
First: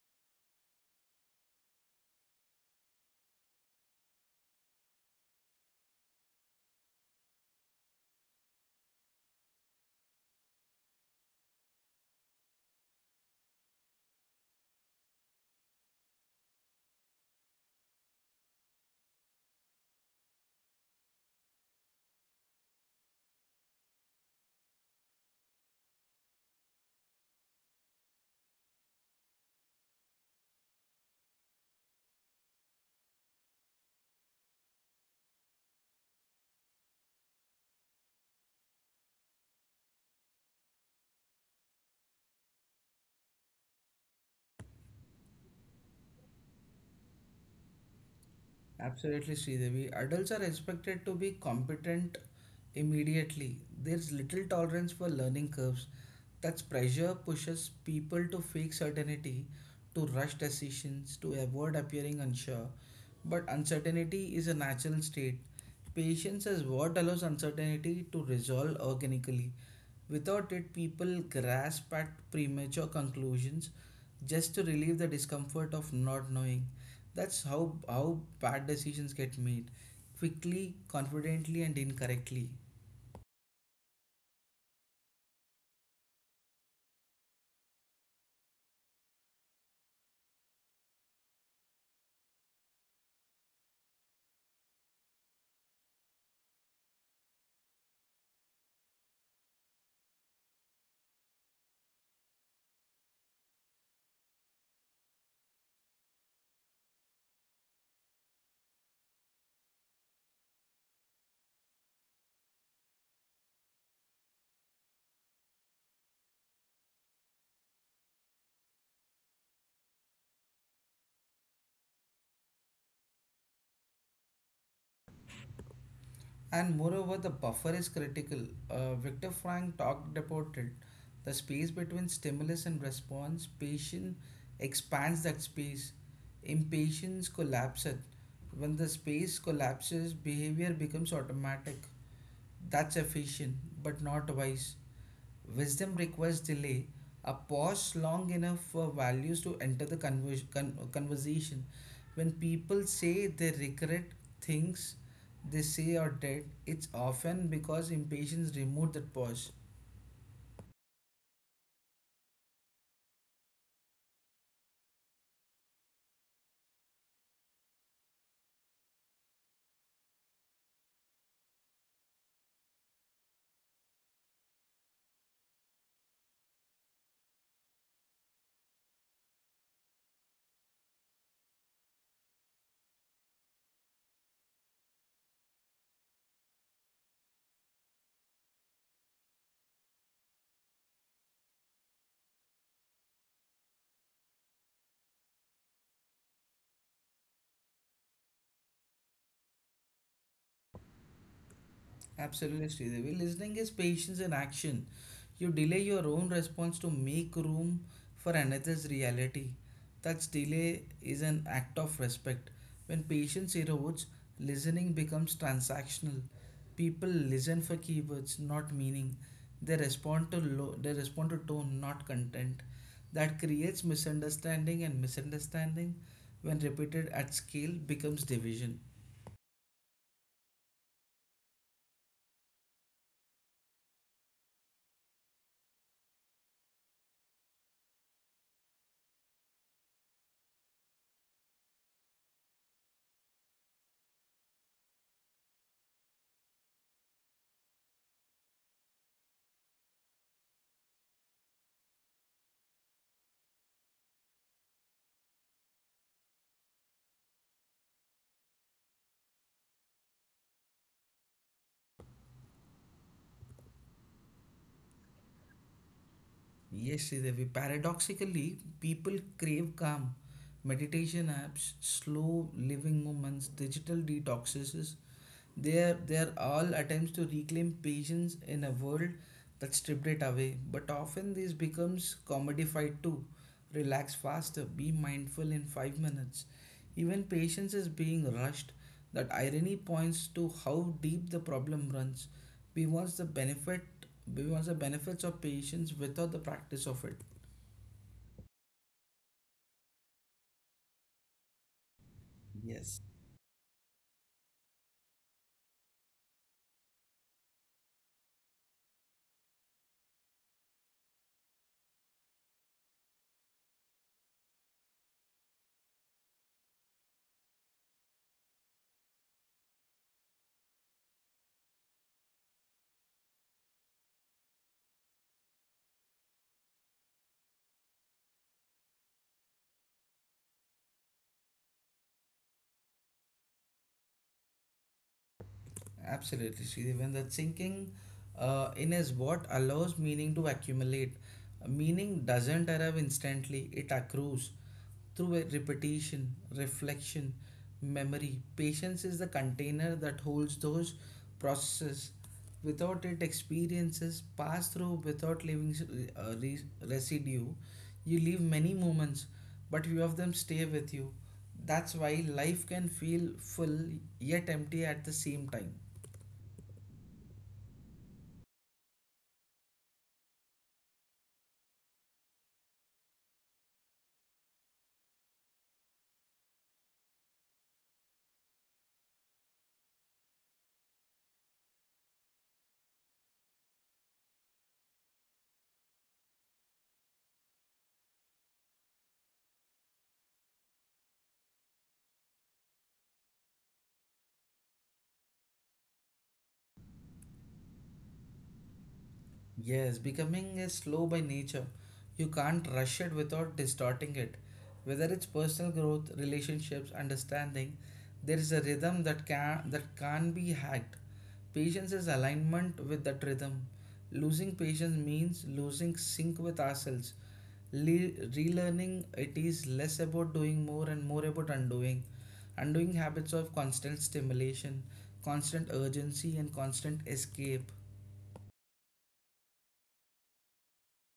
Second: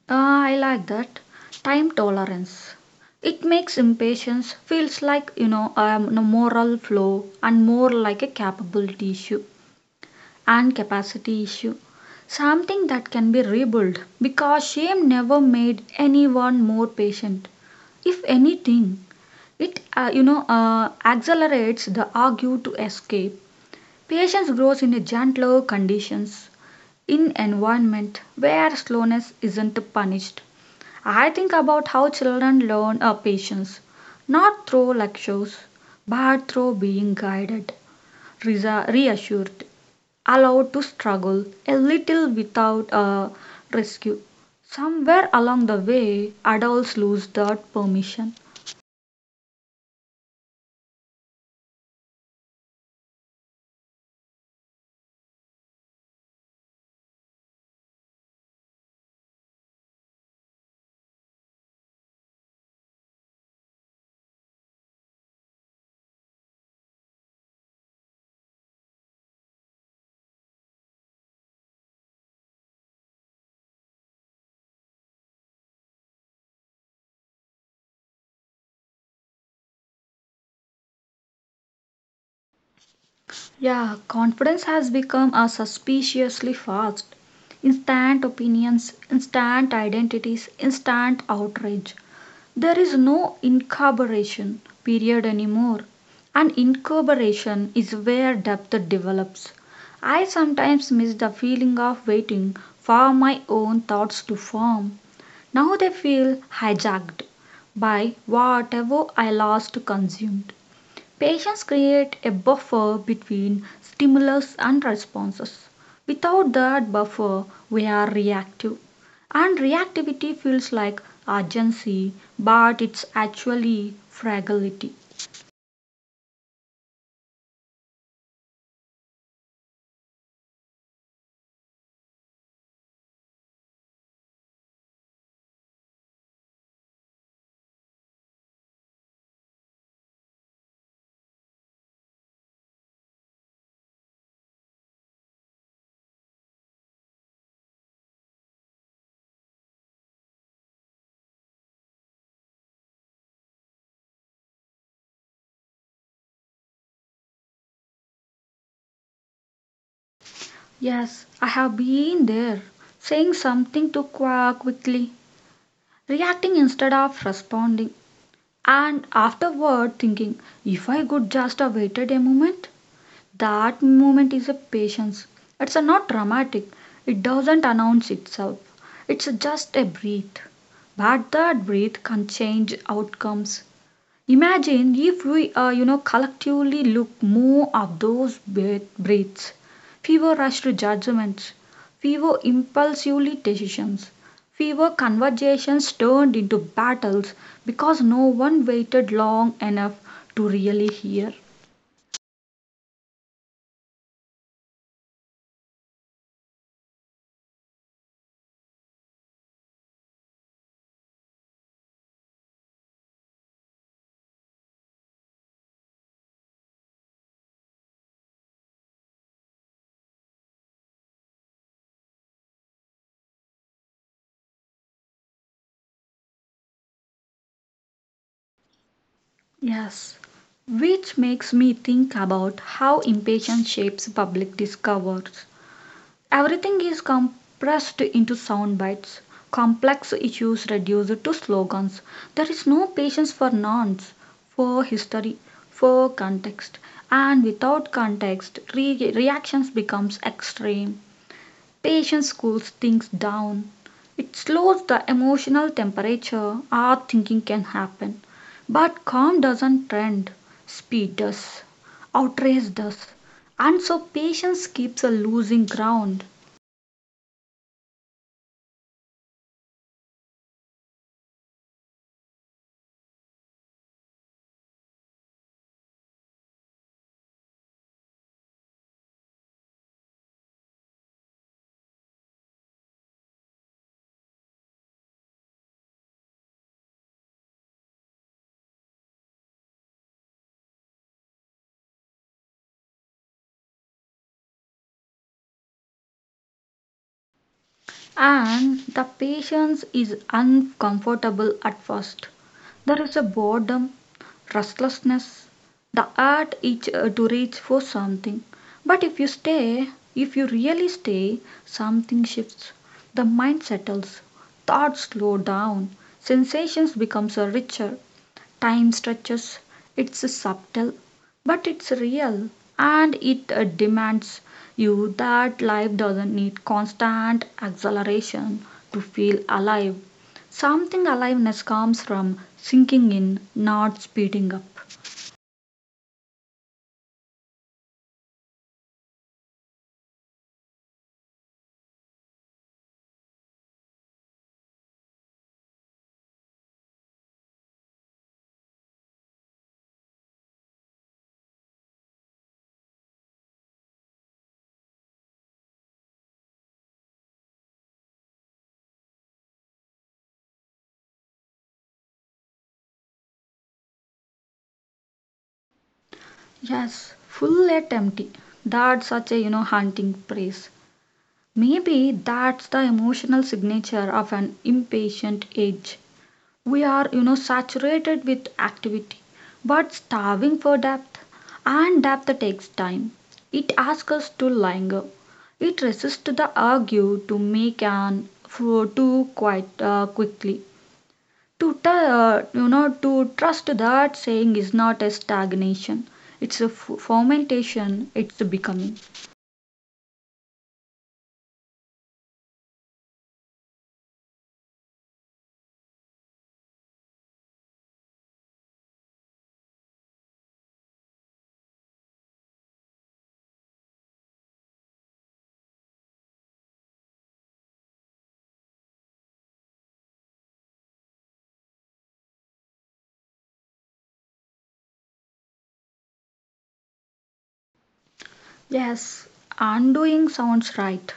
S1: I like that. Time tolerance. It makes impatience feels like a moral flaw and more like a capability issue and capacity issue. Something that can be rebuilt because shame never made anyone more patient. If anything, it accelerates the urge to escape. Patience grows in a gentler conditions, in environment where slowness isn't punished. I think about how children learn patience, not through lectures, but through being guided, reassured, allowed to struggle a little without rescue. Somewhere along the way, adults lose that permission.
S2: Absolutely, Sridevi. Adults are expected to be competent immediately. There's little tolerance for learning curves. That pressure pushes people to fake certainty, to rush decisions, to avoid appearing unsure. But uncertainty is a natural state. Patience is what allows uncertainty to resolve organically. Without it, people grasp at premature conclusions just to relieve the discomfort of not knowing. That's how bad decisions get made quickly, confidently, and incorrectly.
S1: Yeah, confidence has become a suspiciously fast. Instant opinions, instant identities, instant outrage. There is no incorporation period anymore. And incorporation is where depth develops. I sometimes miss the feeling of waiting for my own thoughts to form. Now they feel hijacked by whatever I last consumed. Patients create a buffer between stimulus and responses. Without that buffer, we are reactive. And reactivity feels like urgency, but it's actually fragility.
S2: And moreover, the buffer is critical. Viktor Frank talked about it. The space between stimulus and response, patience expands that space. Impatience collapses. When the space collapses, behavior becomes automatic. That's efficient, but not wise. Wisdom requires delay, a pause long enough for values to enter the conversation. When people say they regret things they say or did, it's often because impatience removed that pause.
S1: Yes, I have been there, saying something too quickly, reacting instead of responding, and afterward thinking, if I could just have waited a moment, that moment is a patience. It's a not dramatic. It doesn't announce itself. It's just a breath. But that breath can change outcomes. Imagine if we collectively look more of those breaths, fewer rushed judgments, fewer impulsively decisions, fewer conversations turned into battles because no one waited long enough to really hear.
S2: Absolutely, Sridevi. Listening is patience in action. You delay your own response to make room for another's reality. Such delay is an act of respect. When patience erodes, listening becomes transactional. People listen for keywords, not meaning. They respond to tone, not content. That creates misunderstanding, and misunderstanding, when repeated at scale, becomes division.
S1: Yes, which makes me think about how impatience shapes public discourse. Everything is compressed into sound bites, complex issues reduced to slogans. There is no patience for nonce, for history, for context, and without context, reactions becomes extreme. Patience cools things down. It slows the emotional temperature. Our thinking can happen. But calm doesn't trend. Speed does. Outrage does. And so patience keeps a losing ground.
S2: Yes, Sridevi. Paradoxically, people crave calm. Meditation apps, slow living moments, digital detoxes they are all attempts to reclaim patience in a world that stripped it away. But often this becomes commodified too. Relax faster, be mindful in 5 minutes. Even patience is being rushed. That irony points to how deep the problem runs. We want the benefit we want the benefits of patience without the practice of it.
S1: And the patience is uncomfortable at first. There
S2: Yes.
S1: is a boredom, restlessness. The art is to reach for something. But if you stay, if you really stay, something shifts. The mind settles, thoughts slow down, sensations becomes richer, time stretches. It's subtle, but it's real, and it demands you that life doesn't need constant acceleration to feel alive. Something aliveness comes from sinking in, not speeding up.
S2: Absolutely, Sridevi. And that sinking in is what allows meaning to accumulate. Meaning doesn't arrive instantly, it accrues through a repetition, reflection, memory. Patience is the container that holds those processes. Without it, experiences pass through without leaving uh, re- residue. You leave many moments, but few of them stay with you. That's why life can feel full yet empty at the same time.
S1: Yes, full yet empty. That's such a haunting praise. Maybe that's the emotional signature of an impatient age. We are, saturated with activity, but starving for depth. And depth takes time. It asks us to linger. It resists the urge to make an for too quite quickly. To t- you know, to trust that saying is not a stagnation. It's a fermentation. It's a becoming.
S2: Yes, becoming is slow by nature. You can't rush it without distorting it. Whether it's personal growth, relationships, understanding, there is a rhythm that can't be hacked. Patience is alignment with that rhythm. Losing patience means losing sync with ourselves. Relearning it is less about doing more and more about undoing. Undoing habits of constant stimulation, constant urgency, and constant escape.
S1: Yes, undoing sounds right.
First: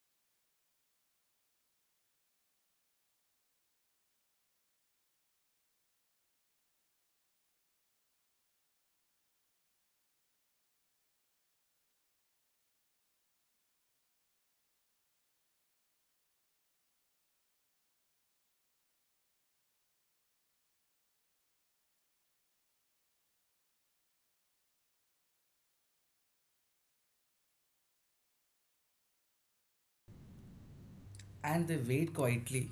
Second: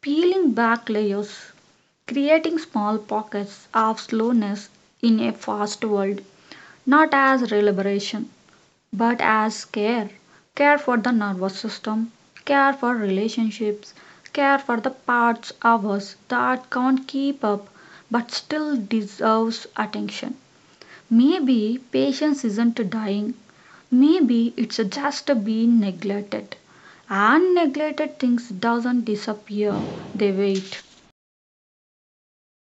S1: Peeling back layers, creating small pockets of slowness in a fast world, not as deliberation, but as care. Care for the nervous system, care for relationships, care for the parts of us that can't keep up but still deserves attention. Maybe patience isn't dying, maybe it's just being neglected and neglected things doesn't disappear, they wait.
S2: And they wait quietly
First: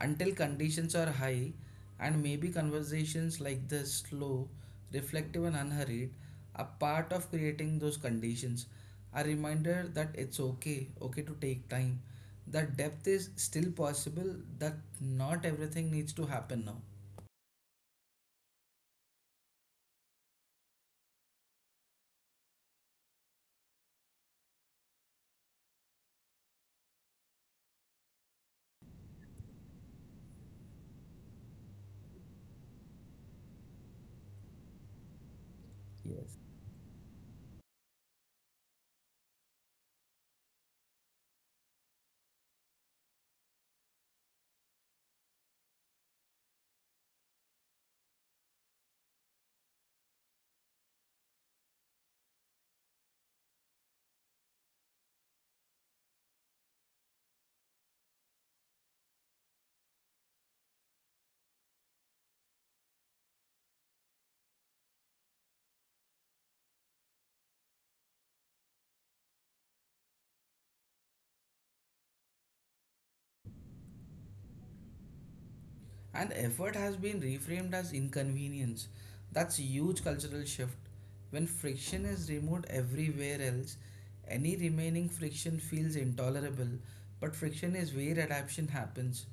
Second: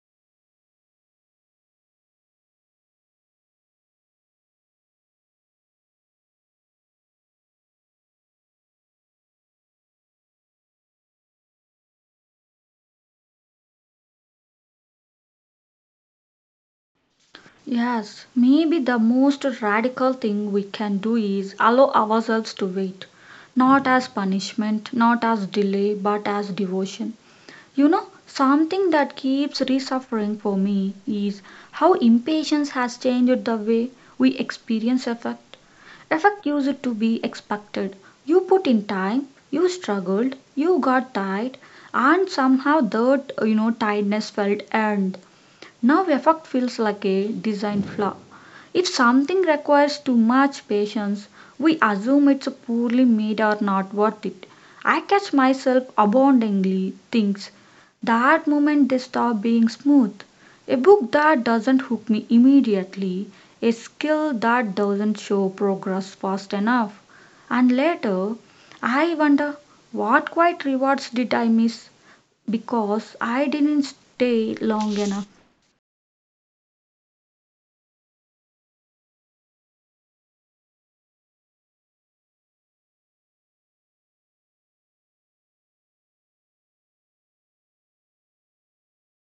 S2: until conditions are high, and maybe conversations like this, slow, reflective, and unhurried, are part of creating those conditions, a reminder that it's okay to take time, that depth is still possible, that not everything needs to happen now.
S1: Yes, maybe the most radical thing we can do is allow ourselves to wait. Not as punishment, not as delay, but as devotion. You know, something that keeps resuffering for me is how impatience has changed the way we experience effect.
S2: Yes.
S1: Effect used to be expected. You put in time, you struggled, you got tired, and somehow that tiredness felt earned. Now effect feels like a design flaw. If something requires too much patience, we assume it's poorly made or not worth it. I catch myself aboundingly thinks that moment they stop being smooth. A book that doesn't hook me immediately, a skill that doesn't show progress fast enough. And later, I wonder what quiet rewards did I miss because I didn't stay long enough.
S2: And effort has been reframed as inconvenience. That's a huge cultural shift. When friction is removed everywhere else, any remaining friction feels intolerable. But friction is where adaptation happens.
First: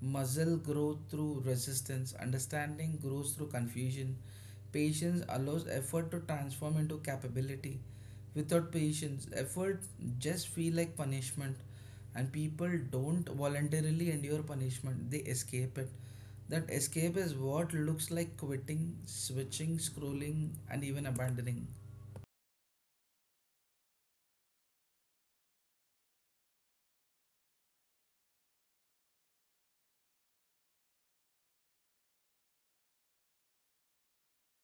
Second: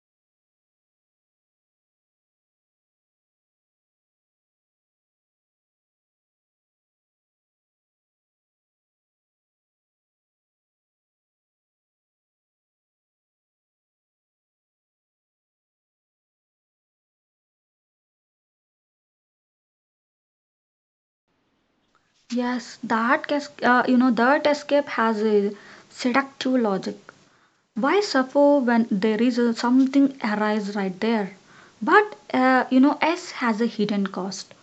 S2: Muscle grows through resistance, understanding grows through confusion. Patience allows effort to transform into capability. Without patience, effort just feel like punishment, and people don't voluntarily endure punishment, they escape it. That escape is what looks like quitting, switching, scrolling, and even abandoning.
S1: Yes, that that escape has a seductive logic. Why suffer when there is a something arise right there? But S has a hidden cost.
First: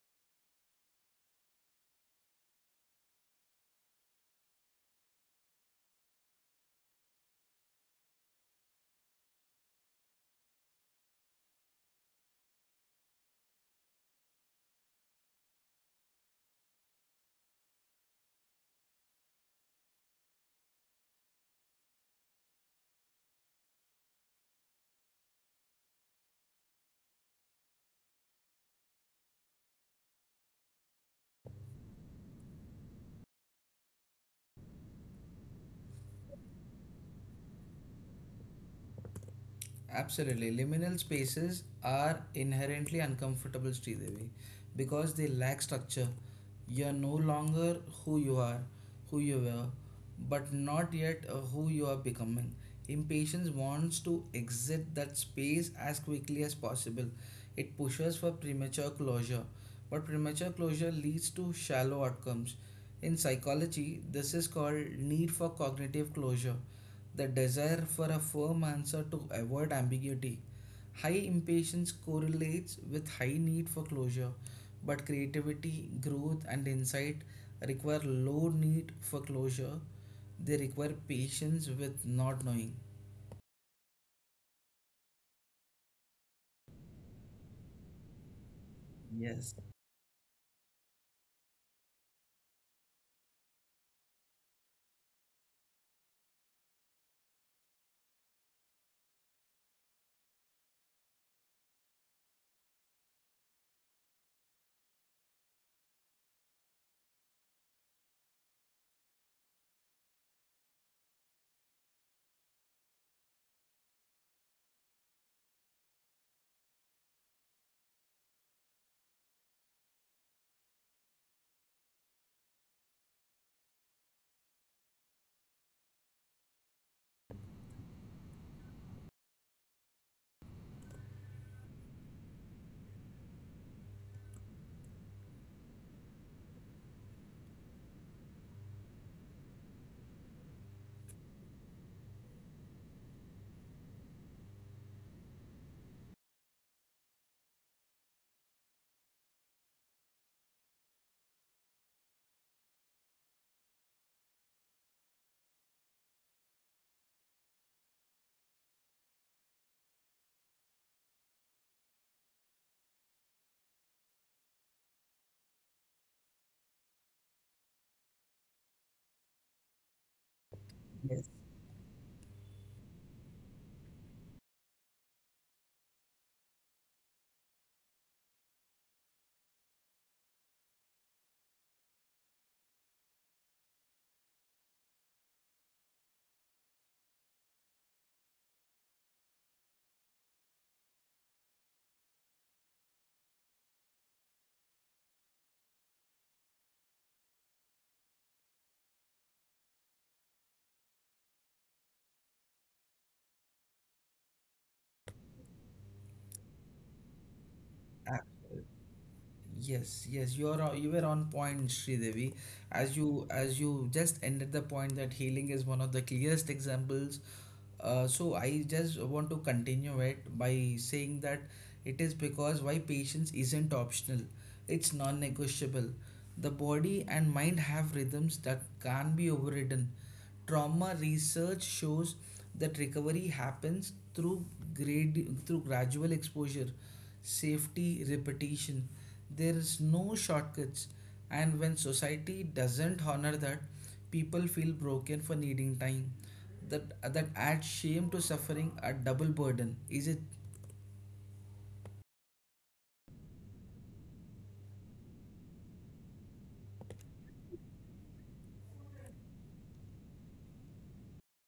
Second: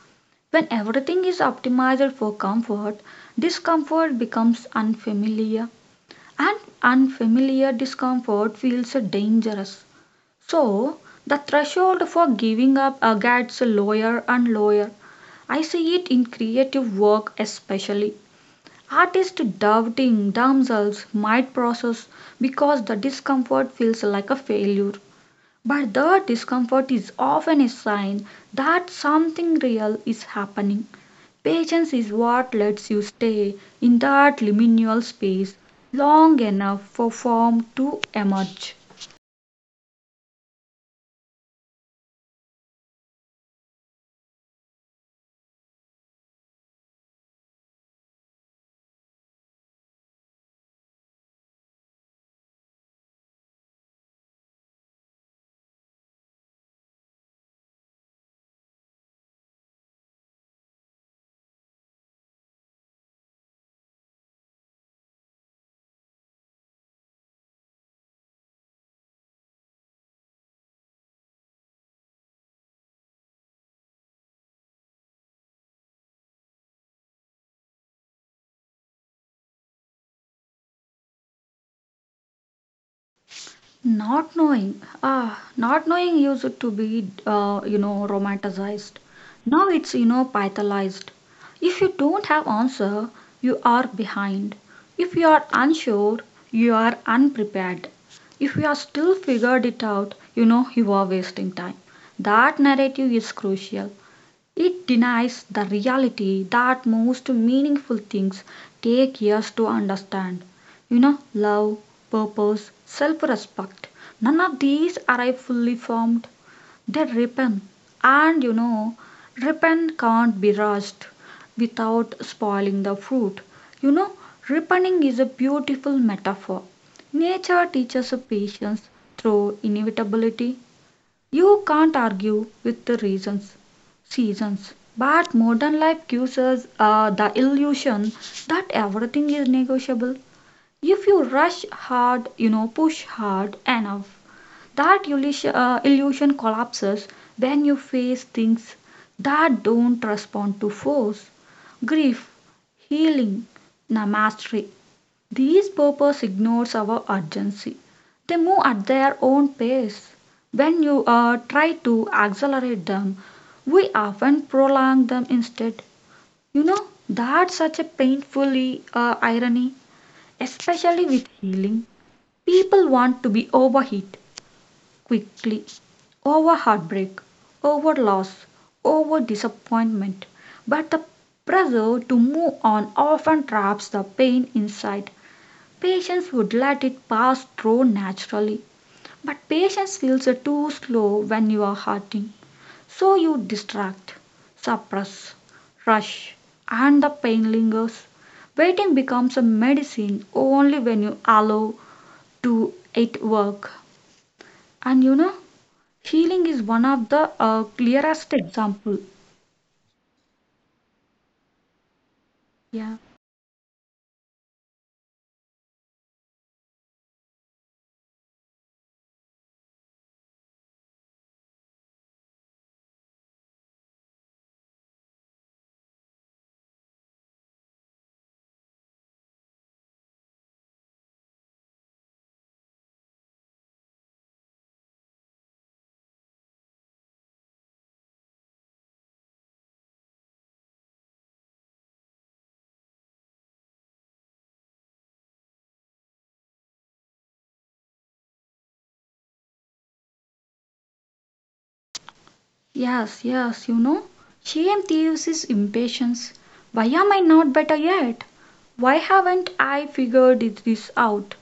S1: When everything is optimized for comfort, discomfort becomes unfamiliar, and unfamiliar discomfort feels dangerous. So the threshold for giving up gets lower and lower. I see it in creative work especially. Artists doubting themselves might process because the discomfort feels like a failure. But the discomfort is often a sign that something real is happening. Patience is what lets you stay in that liminal space long enough for form to emerge.
S2: Absolutely. Liminal spaces are inherently uncomfortable, Sridevi, because they lack structure. You're no longer who you are, who you were, but not yet who you are becoming. Impatience wants to exit that space as quickly as possible. It pushes for premature closure, but premature closure leads to shallow outcomes. In psychology, this is called need for cognitive closure, the desire for a firm answer to avoid ambiguity. High impatience correlates with high need for closure, but creativity, growth, and insight require low need for closure. They require patience with not knowing.
S1: Not knowing, ah, not knowing used to be, romanticized.
S2: Yes,
S1: Now it's, pathologized. If you don't have answer, you are behind. If you are unsure, you are unprepared. If you are still figured it out, you are wasting time. That narrative is crucial. It denies the reality that most meaningful things take years to understand. You know, love, purpose, self respect. None of these arrive fully formed. They ripen. And ripen can't be rushed without spoiling the fruit. You know, ripening is a beautiful metaphor. Nature teaches patience through inevitability. You can't argue with the reasons, seasons, but modern life gives us the illusion that everything is negotiable. If you rush hard, push hard enough, that illusion collapses when you face things that don't respond to force, grief, healing, na mastery. These purpose ignores our urgency. They move at their own pace. When you try to accelerate them, we often prolong them instead. You know, that's such a painfully irony, especially
S2: yes,
S1: with healing. People want to be overheat quickly, over heartbreak, over loss, over disappointment. But the pressure to move on often traps the pain inside. Patients would let it pass through naturally. But patience feels too slow when you are hurting. So you distract, suppress, rush, and the pain lingers. Waiting becomes a medicine only when you allow to it work. And healing is one of the clearest example.
S2: yes, you are you were on point, Sridevi. As
S1: Yeah.
S2: you as you just ended the point that healing is one of the clearest examples. So I just want to continue it by saying that it is because why patience isn't optional. It's non-negotiable. The body and mind have rhythms that can't be overridden. Trauma research shows that recovery happens through grade through gradual exposure, safety, repetition. There is no shortcuts, and when society doesn't honor that, people feel broken for needing time. That adds shame to suffering, a double burden. Is it?
S1: Yes, yes, shame thieves is impatience. Why am I not better yet? Why haven't I this out?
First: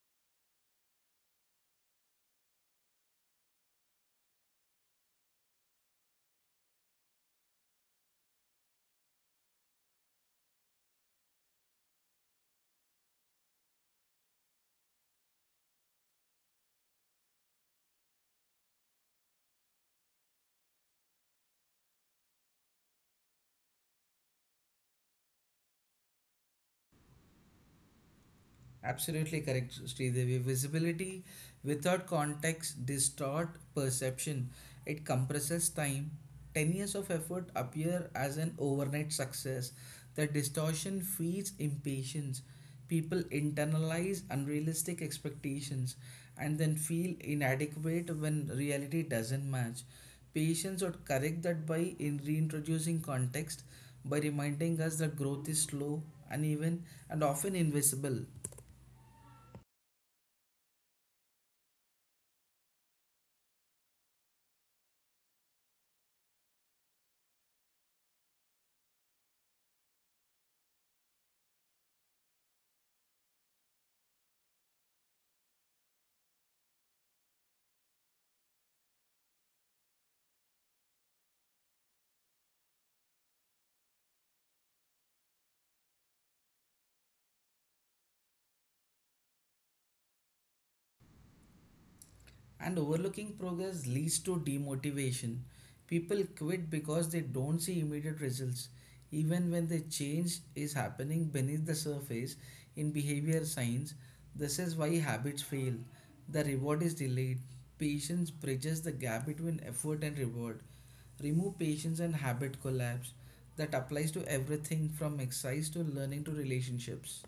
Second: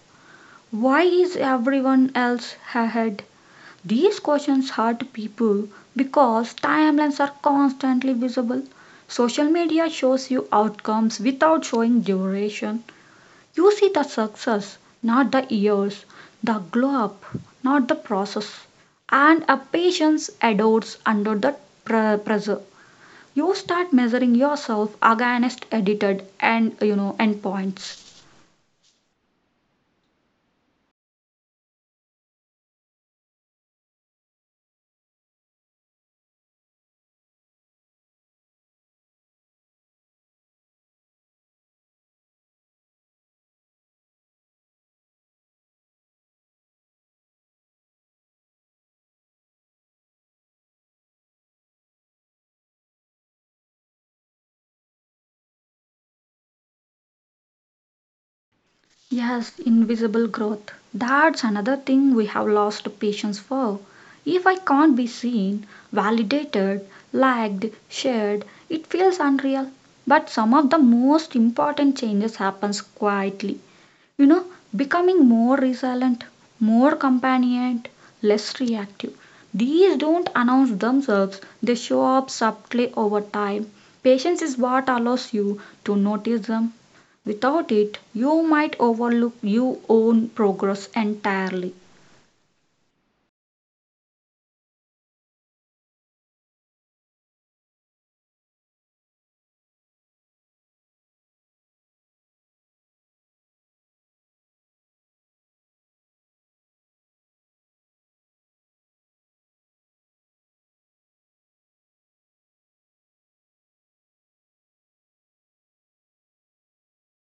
S1: Why is everyone else ahead? These questions hurt people because timelines are constantly visible. Social media shows you outcomes without showing duration. You see the success, not the years, the glow up, not the process. And a patience adores under the pressure. You start measuring yourself against edited and endpoints.
S2: Absolutely correct, Sridevi. Visibility without context distort perception. It compresses time. 10 years of effort appear as an overnight success. The distortion feeds impatience. People internalize unrealistic expectations and then feel inadequate when reality doesn't match. Patients would correct that by in reintroducing context, by reminding us that growth is slow, uneven, and often invisible.
S1: Yes, invisible growth. That's another thing we have lost patience for. If I can't be seen, validated, liked, shared, it feels unreal. But some of the most important changes happens quietly, you know becoming more resilient, more companionate, less reactive, these don't announce themselves, they show up subtly over time. Patience is what allows you to notice them. Without it, you might overlook your own progress entirely.
S2: And overlooking progress leads to demotivation. People quit because they don't see immediate results, even when the change is happening beneath the surface in behavior science. This is why habits fail. The reward is delayed. Patience bridges the gap between effort and reward. Remove patience and habit collapse. That applies to everything from exercise to learning to relationships.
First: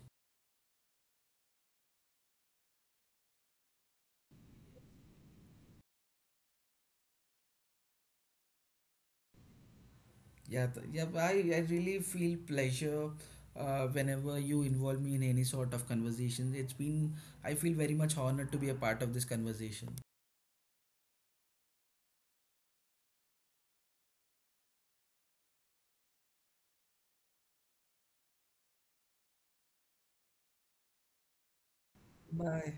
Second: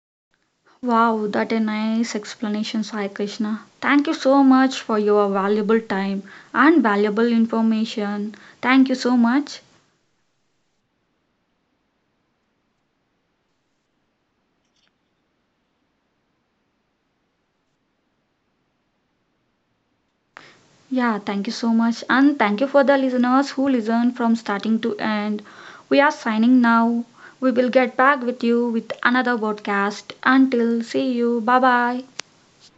S1: Wow, that a nice explanation, Sai Krishna. Thank you so much for your valuable time and valuable information. Thank you so much.
S2: Yeah, I really feel pleasure whenever you involve me in any sort of conversation. It's been, I feel very much honored to be a part of this conversation.
S1: Yeah, thank you so much. And thank you for the listeners who listen from starting to end. We are signing now. We will get back with you with another podcast. Until see you. Bye bye.
S2: Bye.